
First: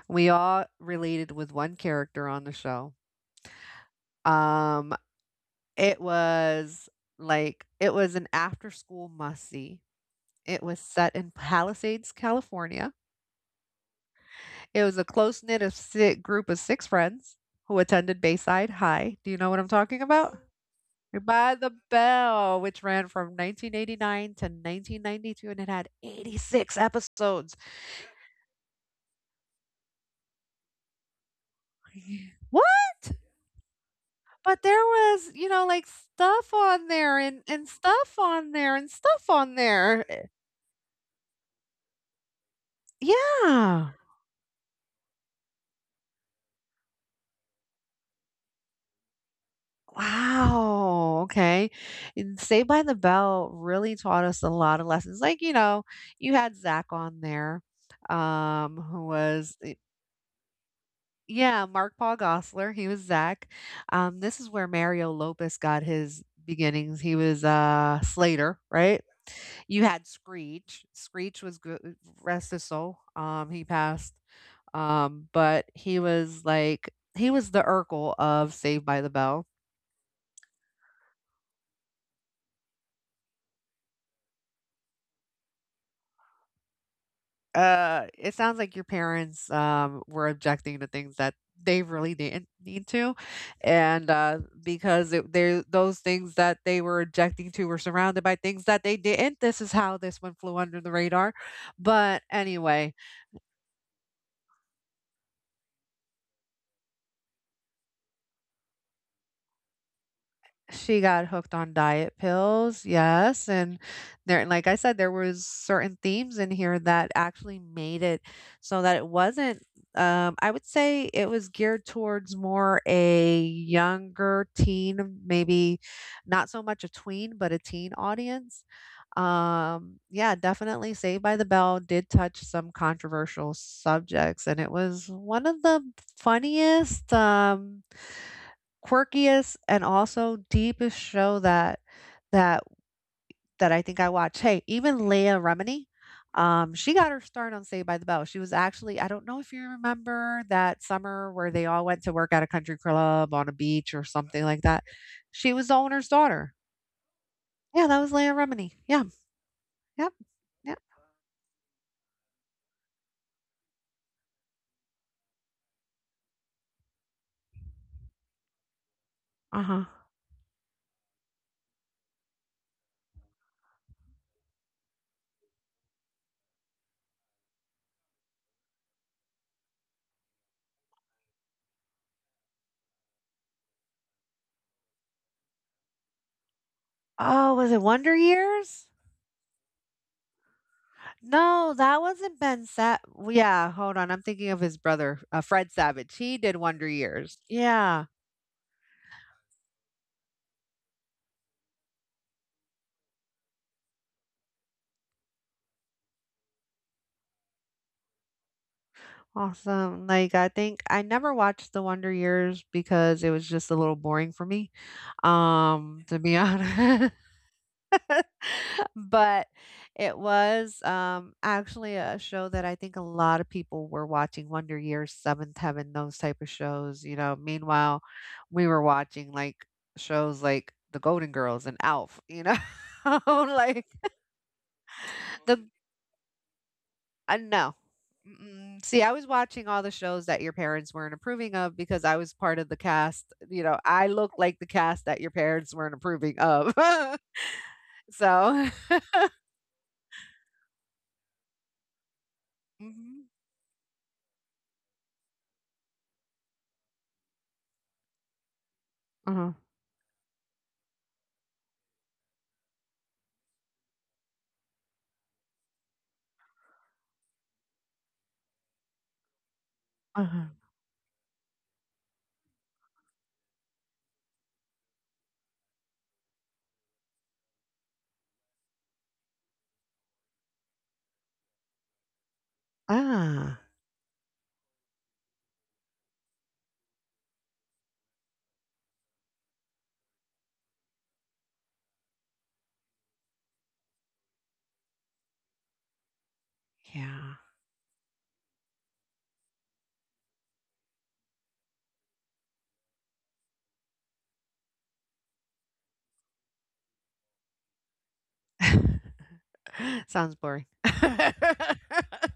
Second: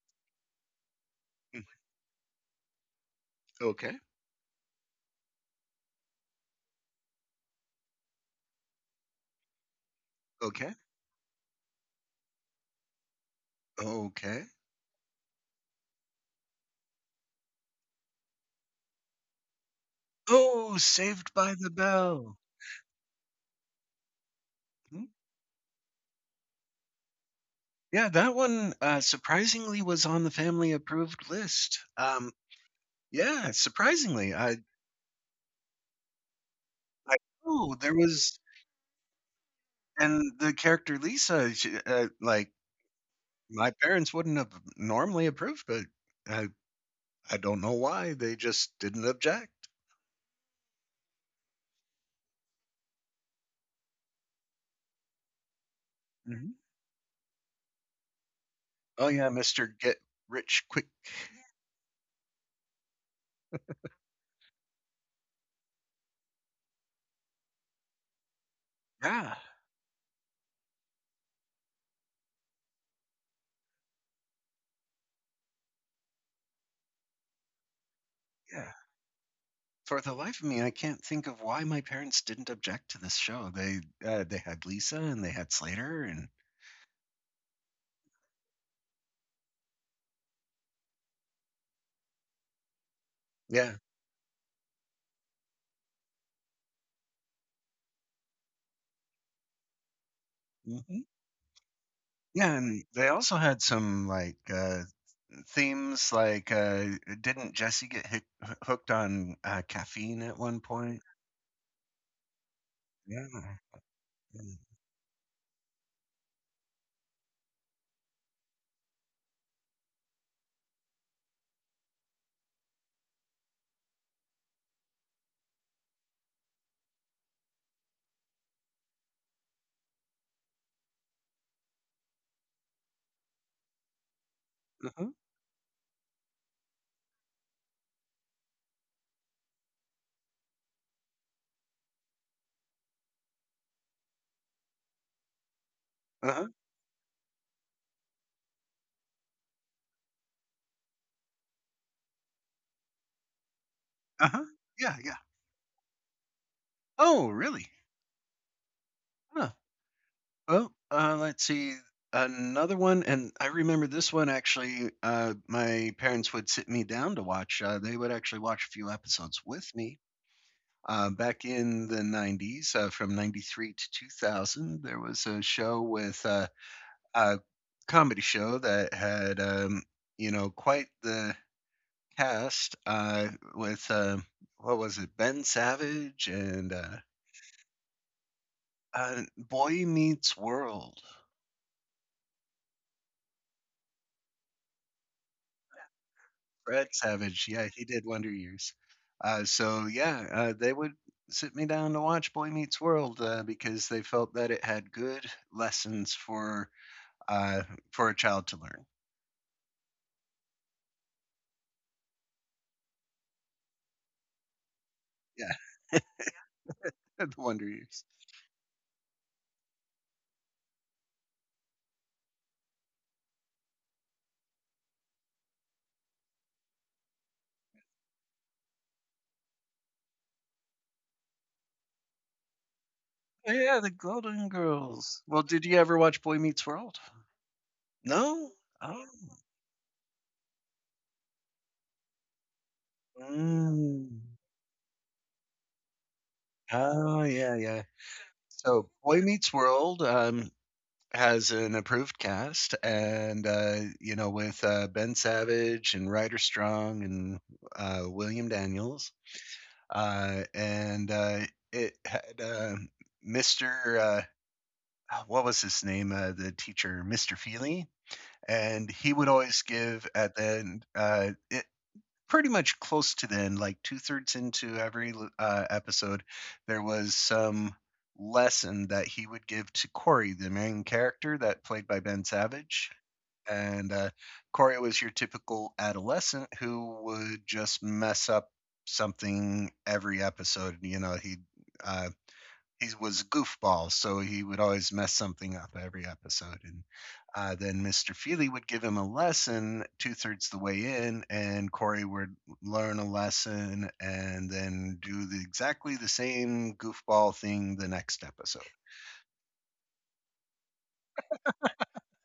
Speaker 2: We all related with one character on the show.
Speaker 1: Okay,
Speaker 2: Um, it was, like, it was an after-school must see. It
Speaker 1: okay,
Speaker 2: was set in Palisades, California.
Speaker 1: okay.
Speaker 2: It was a close knit of si group of six friends who attended Bayside High. Do you know what I'm talking about?
Speaker 1: Oh, Saved
Speaker 2: By
Speaker 1: by the
Speaker 2: the
Speaker 1: Bell.
Speaker 2: Bell, which ran from 1989 to
Speaker 1: Mhm.
Speaker 2: 1992, and it had 86 episodes.
Speaker 1: Yeah, that one, surprisingly, was on the family approved list.
Speaker 2: What?
Speaker 1: Yeah, surprisingly,
Speaker 2: But there was, like, stuff on there
Speaker 1: I
Speaker 2: and
Speaker 1: oh, there
Speaker 2: stuff
Speaker 1: was
Speaker 2: on there and stuff on there. Eh,
Speaker 1: and the character Lisa, like, my
Speaker 2: yeah.
Speaker 1: parents wouldn't have normally approved, but I I don't know why, they just didn't object.
Speaker 2: Wow, okay. And Saved by the Bell really taught us a lot of lessons. Like, you had
Speaker 1: Mhm.
Speaker 2: Zach on there, who
Speaker 1: Oh, yeah,
Speaker 2: was, eh,
Speaker 1: Mr. Get Rich Quick.
Speaker 2: yeah, Mark Paul Gosselaar. He was Zach. This is where Mario Lopez got his beginnings. He was Slater, right?
Speaker 1: Yeah,
Speaker 2: You had Screech. Screech was good, eh, rest his soul. He passed. But he was, like, he was the Urkel of
Speaker 1: yeah.
Speaker 2: Saved by the Bell.
Speaker 1: For the life of me, I can't think of why my parents didn't object to this show. They had Lisa and they had Slater, and
Speaker 2: It sounds like your parents, were objecting to things that they really didn't need to,
Speaker 1: yeah.
Speaker 2: and, because it they those things that they were objecting to were surrounded by things that they didn't. This is how this one flew under the
Speaker 1: Mhm.
Speaker 2: radar, but
Speaker 1: Yeah,
Speaker 2: anyway,
Speaker 1: and they also had some like themes, like didn't Jesse get hooked on caffeine at one
Speaker 2: she
Speaker 1: point?
Speaker 2: got hooked on diet pills,
Speaker 1: Yeah.
Speaker 2: yes, and there,
Speaker 1: Yeah.
Speaker 2: like I said, there was certain themes in here that actually made it so that it wasn't, I would say, it was geared towards more a younger teen, maybe not so much a tween, but a teen audience. Yeah, definitely Saved by the Bell did touch some controversial subjects, and it was
Speaker 1: Uh-huh.
Speaker 2: one of the funniest, quirkiest, and also deepest show that that I think I watched. Hey, even Leah Remini,
Speaker 1: Uh-huh.
Speaker 2: um, she got her start on Saved by the Bell. She was actually, I don't know if you remember, that summer where they all went to work at a country club on a beach or something
Speaker 1: Uh-huh.
Speaker 2: like that.
Speaker 1: Yeah, yeah.
Speaker 2: She was the owner's daughter.
Speaker 1: Oh, really?
Speaker 2: Yeah, that was Leah Remini. Yeah,
Speaker 1: Huh.
Speaker 2: yep, yep.
Speaker 1: Oh, let's see. Another one, and I remember this one actually. My parents would sit me down to watch. They would actually watch a few episodes
Speaker 2: Uh
Speaker 1: with
Speaker 2: huh.
Speaker 1: me. Back in the 90s, from 93 to 2000, there was a comedy show that had, quite the cast, with, what was it, Ben Savage and
Speaker 2: Oh, was it Wonder Years?
Speaker 1: Boy Meets World.
Speaker 2: No, that wasn't Ben Sa-. Yeah, hold on. I'm thinking of his brother, Fred Savage. He did Wonder
Speaker 1: Fred
Speaker 2: Years.
Speaker 1: Savage, yeah, he
Speaker 2: Yeah.
Speaker 1: did Wonder Years. So yeah, they would sit me down to watch Boy Meets World because they felt that it had good lessons uh, for a child to learn.
Speaker 2: Awesome. Like, I think I never watched The Wonder Years because it was just a little boring for me,
Speaker 1: Yeah,
Speaker 2: to be honest.
Speaker 1: the Wonder Years.
Speaker 2: But it was actually a show that I think a lot of people were watching. Wonder Years, Seventh Heaven, those type of shows. You know, meanwhile, we were watching, like, shows like The Golden Girls and Alf,
Speaker 1: Oh,
Speaker 2: like
Speaker 1: yeah, the Golden Girls. Well,
Speaker 2: the.
Speaker 1: did you ever watch Boy Meets World?
Speaker 2: No.
Speaker 1: No.
Speaker 2: Mm-mm. See, I
Speaker 1: Oh.
Speaker 2: was watching all the shows that your parents weren't approving of, because I was part of the cast. I
Speaker 1: Mm.
Speaker 2: looked like the cast that your parents weren't approving of.
Speaker 1: Oh yeah, yeah.
Speaker 2: So.
Speaker 1: So Boy Meets World. Has an approved cast,
Speaker 2: Mhm.
Speaker 1: and with Ben Savage and Ryder Strong and William Daniels,
Speaker 2: Uh-huh.
Speaker 1: and it had Mr. Uh, what was his name? The teacher, Mr. Feely, and he would always give at
Speaker 2: Uh-huh.
Speaker 1: the end. Pretty much close to the end, like two thirds into every episode, there was some lesson that he would give to Corey, the main character that played by Ben Savage.
Speaker 2: Ah,
Speaker 1: And Corey was your typical adolescent who would just mess up something every episode. You know, uh, he was goofball, so he would always mess something up every episode. And
Speaker 2: yeah.
Speaker 1: uh, then Mr. Feely would give him a lesson two-thirds the way in, and Corey would learn a lesson and then do the, exactly the same goofball thing the next episode.
Speaker 2: Sounds boring.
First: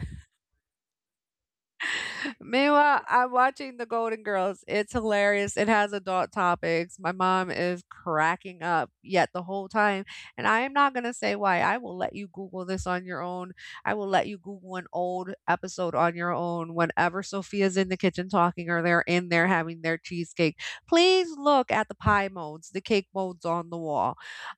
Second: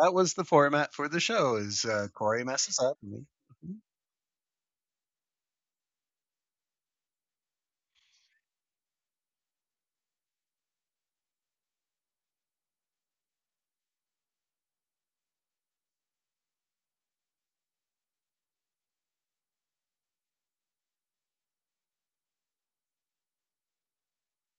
Speaker 1: That was the format for the show: is Corey messes up.
Speaker 2: Meanwhile,
Speaker 1: Me,
Speaker 2: I'm watching
Speaker 1: mhm.
Speaker 2: The Golden Girls. It's hilarious. It has adult topics. My mom is cracking up yet the whole time. And I am not going to say why. I will let you Google this on your own. I will let you Google an old episode on your own whenever Sophia's in the kitchen talking or they're in there having their cheesecake. Please look at the pie molds, the cake molds on the wall.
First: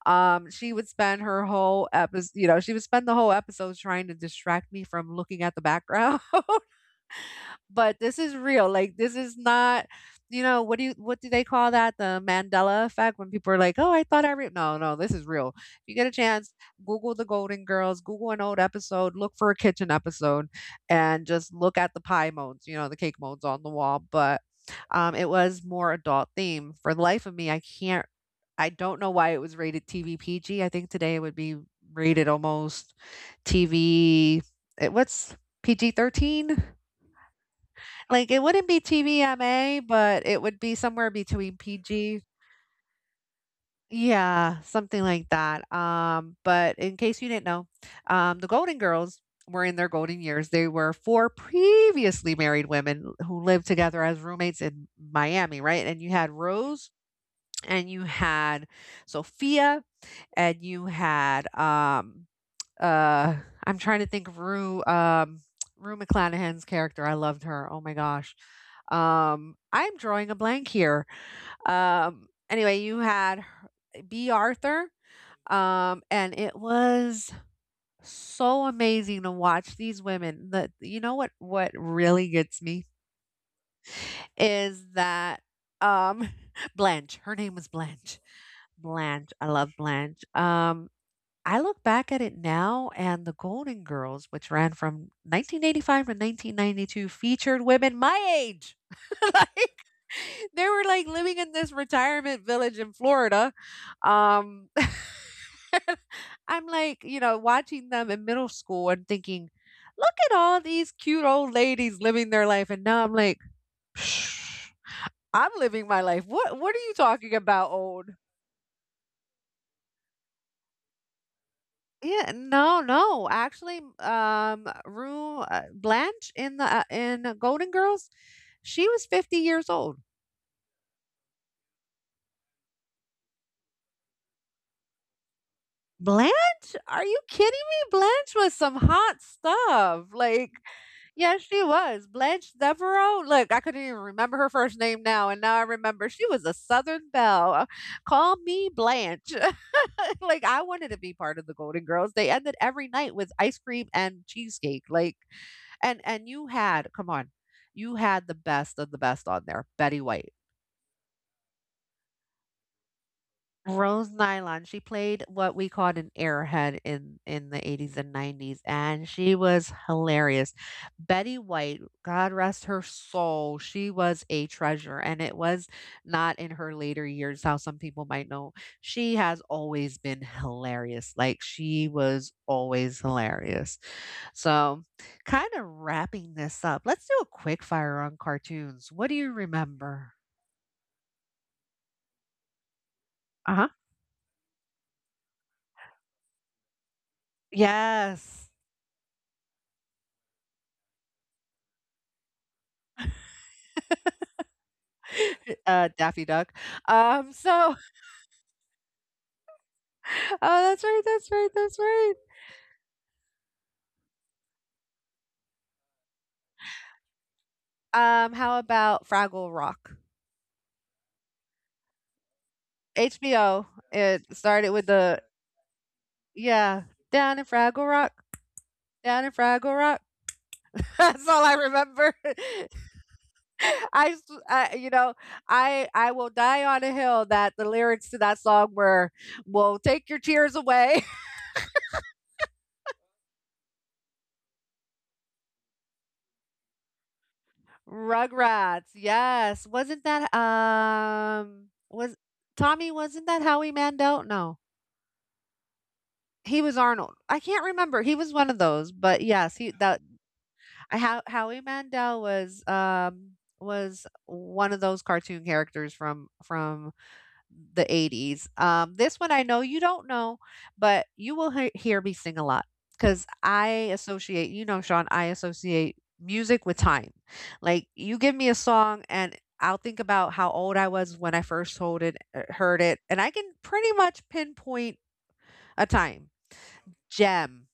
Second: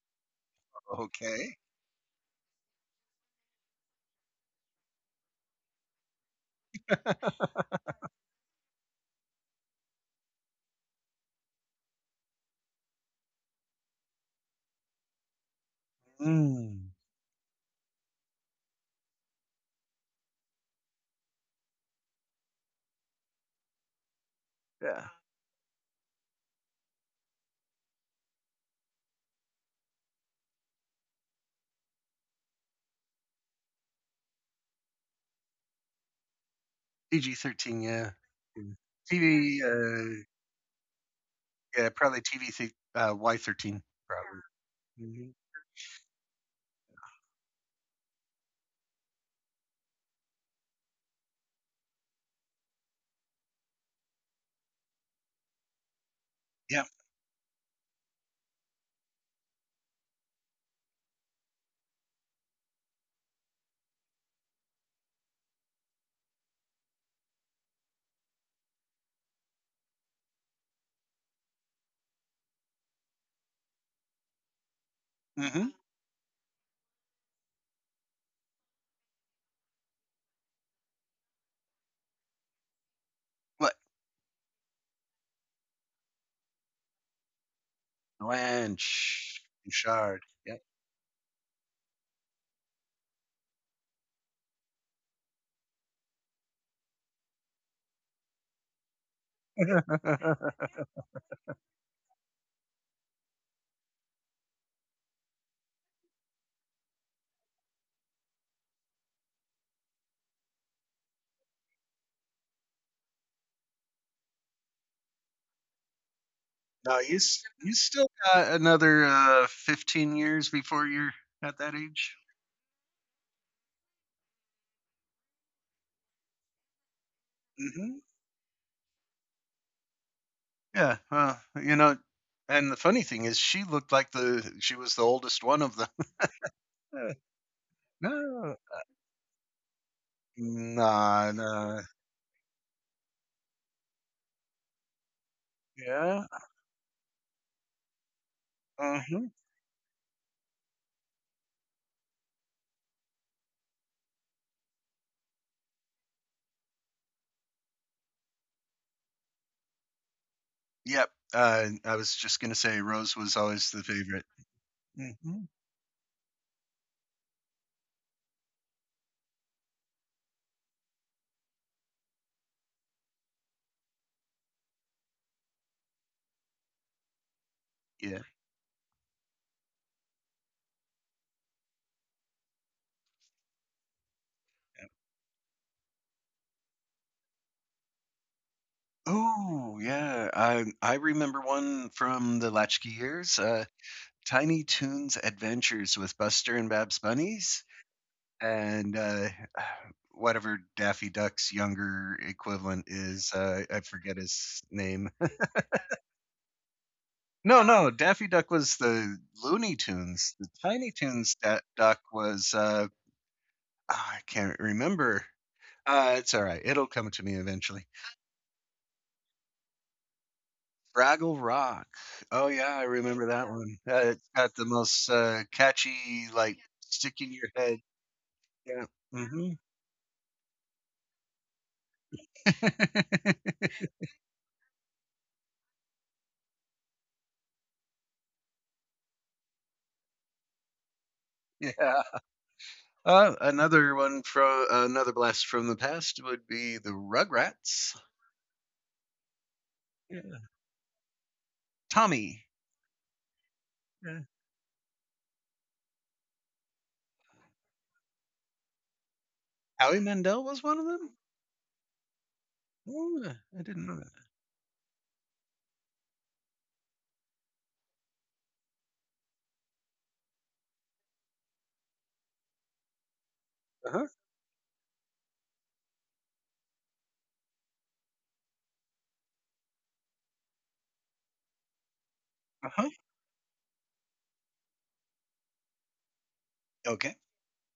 Speaker 2: She would spend her
Speaker 1: Okay.
Speaker 2: whole episode, she would spend the whole episode trying to distract me from looking at the background. But this is real. Like, this is not, what do they call that? The Mandela effect, when people are like, "Oh, I thought I re-" no, no, this is real." If you get a chance,
Speaker 1: Mm,
Speaker 2: Google The Golden Girls, Google an old episode, look for a kitchen episode, and just look at the pie modes, the cake modes on the wall. But
Speaker 1: yeah.
Speaker 2: it was more adult theme. For the life of me, I can't. I don't know why it was rated TV PG. I think today it would be rated almost TV. It, what's PG-13?
Speaker 1: PG 13. Yeah.
Speaker 2: Like, it wouldn't be
Speaker 1: TV.
Speaker 2: TVMA, but it would be somewhere between
Speaker 1: Yeah. Probably
Speaker 2: PG.
Speaker 1: TV. Y 13. Probably.
Speaker 2: Yeah, something
Speaker 1: Mm-hmm.
Speaker 2: like that, but in case you didn't know, the Golden Girls were in their golden years. They were four previously married women who lived together as roommates in Miami, right, and you had
Speaker 1: Yep,
Speaker 2: Rose, and you had Sophia, and you haduh, I'm trying to think of Rue, Rue McClanahan's character. I loved her. Oh my gosh. I'm drawing a blank here. Anyway, you had B. Arthur,
Speaker 1: mhm.
Speaker 2: um, and it was so amazing to watch these women. The You know what really gets me
Speaker 1: What?
Speaker 2: is that, um Blanche. Her name was Blanche. Blanche.
Speaker 1: Blanche
Speaker 2: I love
Speaker 1: Bouchard,
Speaker 2: Blanche.
Speaker 1: yep.
Speaker 2: I look back at it now, and The Golden Girls, which ran from 1985 to 1992, featured women my age. Like, they were like living in this retirement village in Florida. Um, I'm like, watching them in middle school and thinking, look at all these cute old ladies living their life. And now I'm like, I'm living my life. What are you
Speaker 1: No, you
Speaker 2: talking
Speaker 1: s
Speaker 2: about,
Speaker 1: you still
Speaker 2: old?
Speaker 1: got another, 15 years before you're at that age.
Speaker 2: Yeah, no, no. Actually, Rue, Blanche in the, in Golden
Speaker 1: Mhm.
Speaker 2: Girls, she was 50 years old.
Speaker 1: Yeah, well, you know, and the funny thing is she was the oldest one of them.
Speaker 2: Blanche? Are you kidding me? Blanche
Speaker 1: No.
Speaker 2: was some hot stuff. Like,
Speaker 1: Nah,
Speaker 2: yeah, she
Speaker 1: nah.
Speaker 2: was. Blanche Devereaux. Look, I couldn't even remember her first name now, and now I remember
Speaker 1: Yeah,
Speaker 2: she was a Southern belle. Call me
Speaker 1: mhm.
Speaker 2: Blanche. Like, I wanted to be part of the Golden Girls. They ended every night with ice cream and cheesecake. Like, and you had come on, you had the best of the best on there. Betty White,
Speaker 1: Yep, I was just gonna say Rose was always the
Speaker 2: Rose
Speaker 1: favorite.
Speaker 2: Nylund. She played
Speaker 1: Mhm,
Speaker 2: what we called an airhead in the 80s and 90s, and she was hilarious. Betty White, God rest her soul, she was a treasure, and it was not in her later years how some people
Speaker 1: yeah.
Speaker 2: might know. She has always been hilarious. Like, she was always hilarious. So, kind of wrapping this up, let's do a quick fire on cartoons. What do you
Speaker 1: Oh
Speaker 2: remember?
Speaker 1: yeah. I remember one from the Latchkey years,
Speaker 2: Uh-huh.
Speaker 1: Tiny Toons Adventures with Buster and Babs Bunnies,
Speaker 2: Yes,
Speaker 1: and whatever Daffy Duck's younger equivalent is. I forget his name.
Speaker 2: Daffy Duck. Um,
Speaker 1: No,
Speaker 2: so,
Speaker 1: no, Daffy Duck was the Looney Tunes. The
Speaker 2: oh, that's
Speaker 1: Tiny
Speaker 2: right, that's
Speaker 1: Toons
Speaker 2: right, that's
Speaker 1: Duck
Speaker 2: right.
Speaker 1: was I can't remember. It's all right. It'll come to me eventually.
Speaker 2: How about Fraggle Rock?
Speaker 1: Fraggle Rock. Oh, yeah, I remember that
Speaker 2: HBO.
Speaker 1: one. It's
Speaker 2: It
Speaker 1: got the
Speaker 2: started with
Speaker 1: most,
Speaker 2: the,
Speaker 1: catchy,
Speaker 2: yeah,
Speaker 1: stick in
Speaker 2: down in
Speaker 1: your head.
Speaker 2: Fraggle Rock,
Speaker 1: Yeah.
Speaker 2: down in
Speaker 1: Mhm.
Speaker 2: Fraggle Rock. That's all I remember. I, s- I- you know, I will die on a hill that the lyrics to that song were "Will take your tears away."
Speaker 1: Yeah. Another one from another blast from the past would be the Rugrats.
Speaker 2: Rugrats, yes, wasn't
Speaker 1: Yeah.
Speaker 2: that was
Speaker 1: Tommy.
Speaker 2: Tommy? Wasn't that Howie
Speaker 1: Yeah.
Speaker 2: Mandel? No, he was Arnold. I can't remember. He was one of those, but yes, he
Speaker 1: Howie
Speaker 2: that
Speaker 1: Mandel was one of them?
Speaker 2: Howie Mandel
Speaker 1: Oh, I didn't know
Speaker 2: was
Speaker 1: that.
Speaker 2: one of those cartoon characters from the 80s. This one I know you don't know, but you will hear me sing a lot because I
Speaker 1: Uh-huh.
Speaker 2: associate, you know, Sean, I associate music with time. Like, you give me a song and I'll think about how old I was when I first heard it, uh, heard
Speaker 1: Uh-huh.
Speaker 2: it, and I can pretty much pinpoint a time.
Speaker 1: Okay.
Speaker 2: Gem.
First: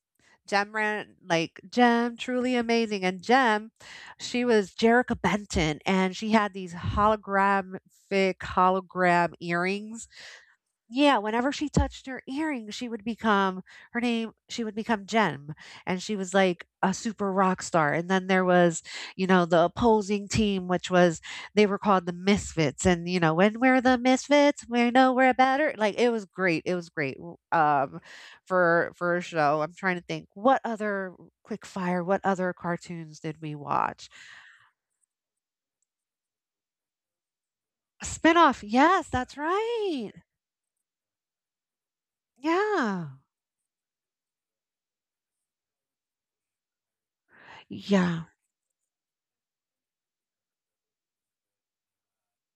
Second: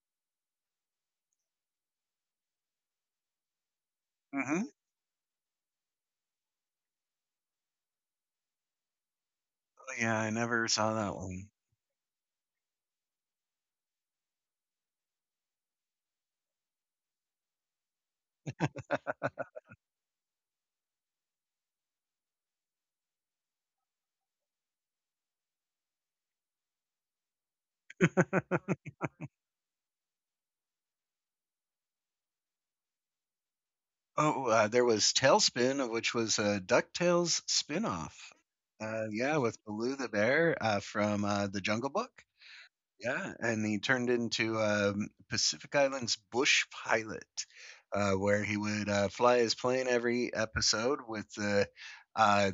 Speaker 2: Gem ran like Gem, truly amazing. And Gem, she
Speaker 1: Mhm.
Speaker 2: was Jerica Benton, and she had these holographic hologram
Speaker 1: Oh,
Speaker 2: earrings.
Speaker 1: yeah, I never saw that
Speaker 2: Yeah,
Speaker 1: one.
Speaker 2: whenever she touched her earring, she would become her name she would become Gem, and she was like a super rock star. And then there was, you know, the opposing team, which was, they were called the Misfits. And you know, when we're the Misfits, we know we're better. Like, it was great. It was great. For a show. I'm trying to think what other, quick fire, what other cartoons did we watch?
Speaker 1: Oh, there was Tailspin, which was a DuckTales spin-off.
Speaker 2: Spinoff. Yes, that's
Speaker 1: Yeah, with Baloo the
Speaker 2: right.
Speaker 1: bear from The Jungle Book.
Speaker 2: Yeah.
Speaker 1: Yeah, and he turned into Pacific Islands bush pilot,
Speaker 2: Yeah.
Speaker 1: where he would fly his plane every episode with the uh,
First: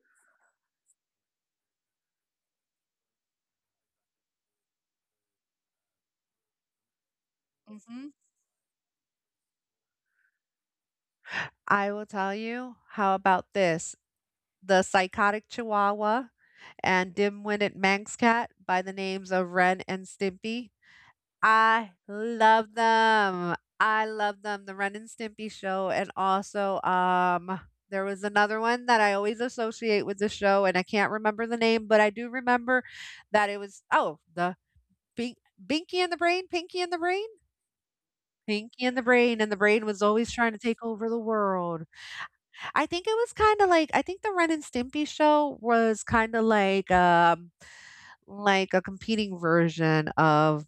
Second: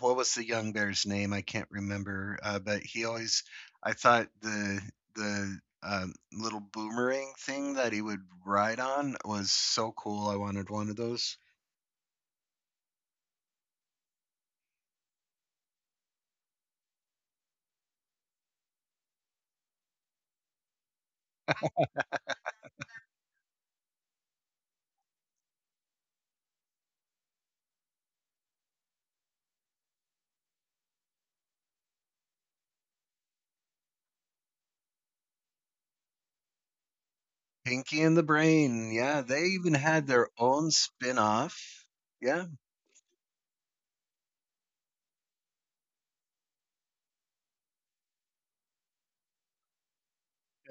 Speaker 1: what was the young bear's name? I can't remember, but he always I thought the little boomerang thing that he
Speaker 2: Mhm.
Speaker 1: would ride on was so cool. I wanted one of those.
Speaker 2: I will tell you, how about this? The psychotic chihuahua and dim-witted Manx cat by the names of Ren and Stimpy. I love them. I love them. The Ren and Stimpy show, and also there was another one that I always associate with the show and I can't remember the name, but I do remember that it was, oh, the Bink Binky and the Brain, Pinky and the Brain?
Speaker 1: Pinky and the
Speaker 2: Pinky
Speaker 1: Brain.
Speaker 2: and the
Speaker 1: Yeah,
Speaker 2: Brain,
Speaker 1: they
Speaker 2: and the
Speaker 1: even
Speaker 2: Brain was
Speaker 1: had their
Speaker 2: always trying to
Speaker 1: own
Speaker 2: take over the
Speaker 1: spin-off.
Speaker 2: world.
Speaker 1: Yeah,
Speaker 2: I think it was kinda like, I think the Ren and Stimpy show was kinda like a competing version of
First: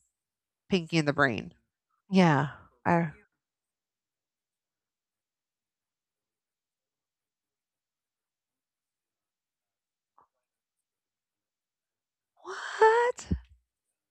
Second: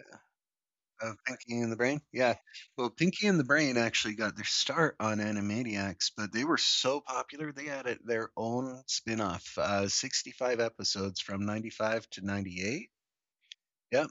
Speaker 2: Pinky and the
Speaker 1: of
Speaker 2: Brain.
Speaker 1: Pinky and the Brain. Yeah.
Speaker 2: Yeah.
Speaker 1: Well,
Speaker 2: I
Speaker 1: Pinky and the Brain actually got their start on Animaniacs, but they were so popular their own spin-off, 65 episodes from 95 to 98.
Speaker 2: What?
Speaker 1: Yep.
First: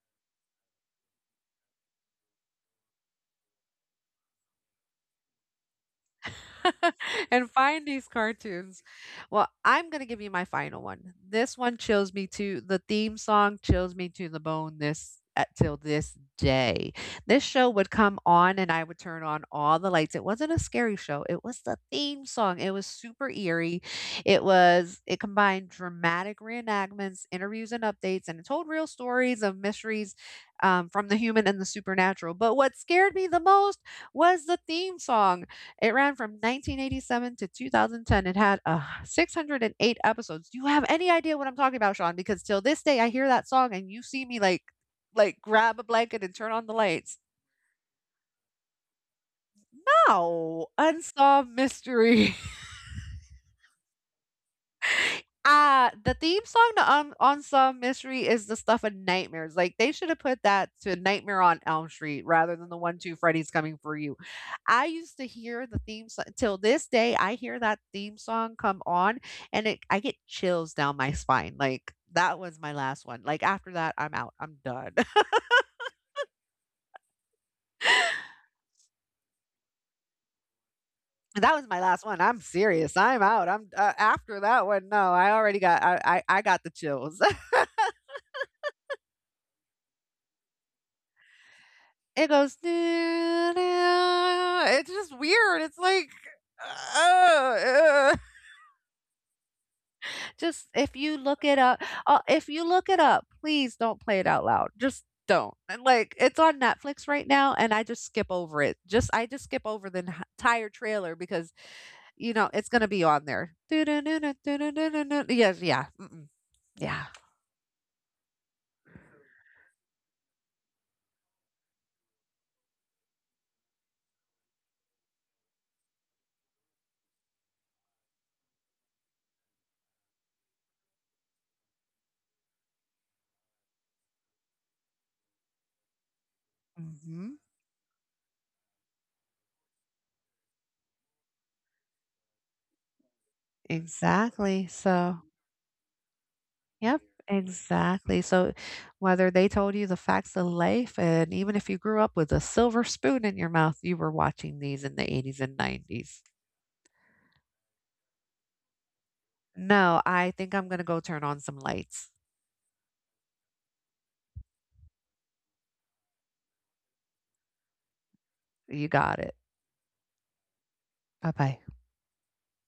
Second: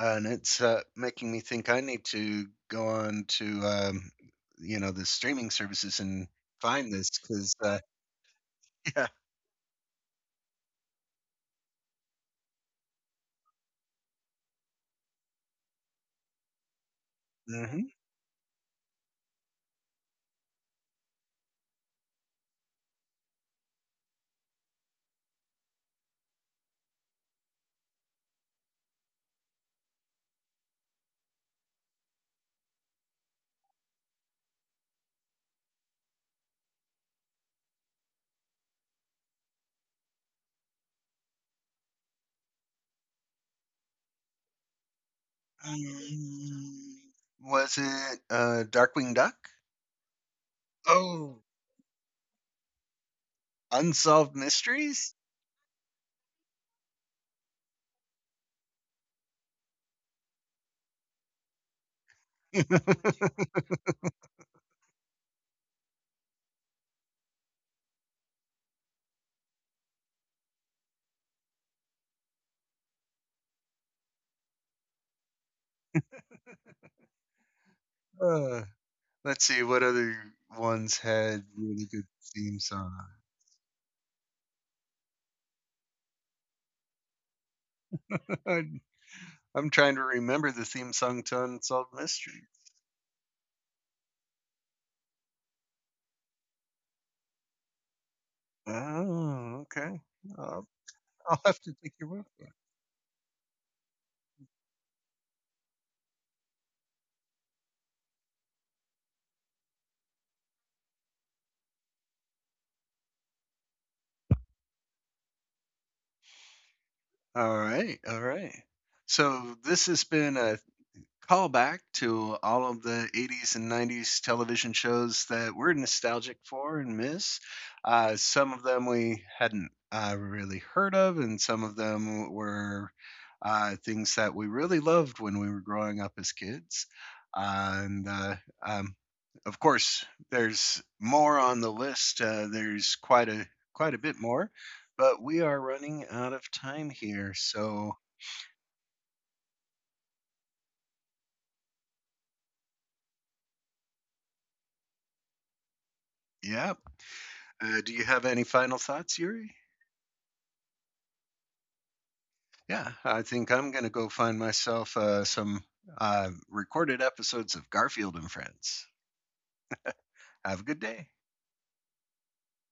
Speaker 1: And it's making me think I need to go on to you know, the streaming services and find this
Speaker 2: And
Speaker 1: because
Speaker 2: find these cartoons.
Speaker 1: yeah.
Speaker 2: Well, I'm going to give you my final one. This one chills me to the theme song, chills me to the bone this at till this day. This show
Speaker 1: Hmm.
Speaker 2: would come on and I would turn on all the lights. It wasn't a scary show. It was the theme song. It was super eerie. It was, it combined dramatic reenactments, interviews and updates, and it told real stories of mysteries, from the human and the supernatural. But what scared me the most was the theme song. It ran from 1987 to 2010. It had 608 episodes. Do you have any idea what I'm talking about, Sean? Because till this day, I hear that song and you see me like grab a blanket and turn on the
Speaker 1: Mm,
Speaker 2: lights.
Speaker 1: was it Darkwing Duck?
Speaker 2: Wow,
Speaker 1: Oh,
Speaker 2: unsolved mystery.
Speaker 1: Unsolved Mysteries.
Speaker 2: Ah, the theme song to Unsolved Mystery is the stuff of nightmares. Like, they should have put that to Nightmare on Elm Street rather than the one two Freddy's coming for you. I used to hear the theme song till this day. I hear that theme song come on, and it, I get chills down my spine. Like, that was my last one. Like, after that, I'm out. I'm done.
Speaker 1: Uh, let's see what other ones had
Speaker 2: That was my
Speaker 1: really good
Speaker 2: last one. I'm
Speaker 1: theme song.
Speaker 2: serious. I'm out. I'm after that one. No, I already got. I got the chills.
Speaker 1: I'm I'm trying to remember the theme song to Unsolved
Speaker 2: It
Speaker 1: Mysteries.
Speaker 2: goes, it's just weird. It's like, uh, uh.
Speaker 1: Oh, okay. I'll,
Speaker 2: Just if you
Speaker 1: I'll
Speaker 2: look
Speaker 1: have
Speaker 2: it
Speaker 1: to
Speaker 2: up,
Speaker 1: take your word for
Speaker 2: if you look it up, please don't play it out loud. Just don't. And like, it's on Netflix right now, and I just skip over it. Just I just skip over the entire trailer because you know it's gonna be on there. Yes, yeah, mm-mm, yeah.
Speaker 1: it. All right, all right. So this has been a Call back to all of the 80s and 90s television shows that we're nostalgic for and miss. Some of them we hadn't really heard of, and some of them were things that we really loved when we were growing up as kids.
Speaker 2: Mhm.
Speaker 1: And um, of course, there's more on the list. There's quite a bit more,
Speaker 2: Exactly.
Speaker 1: but
Speaker 2: So,
Speaker 1: we are running out of time
Speaker 2: yep,
Speaker 1: here. So,
Speaker 2: exactly. So, whether they told you the facts of life, and even if you grew up with a silver spoon in your mouth, you were watching these in the 80s and 90s.
Speaker 1: yeah. Do you have any final thoughts, Yuri?
Speaker 2: No, I think I'm going to go turn on some lights.
Speaker 1: Yeah, I think I'm going to go find myself some recorded episodes of Garfield and Friends.
Speaker 2: You got it.
Speaker 1: Have a good day.
Speaker 2: Bye bye.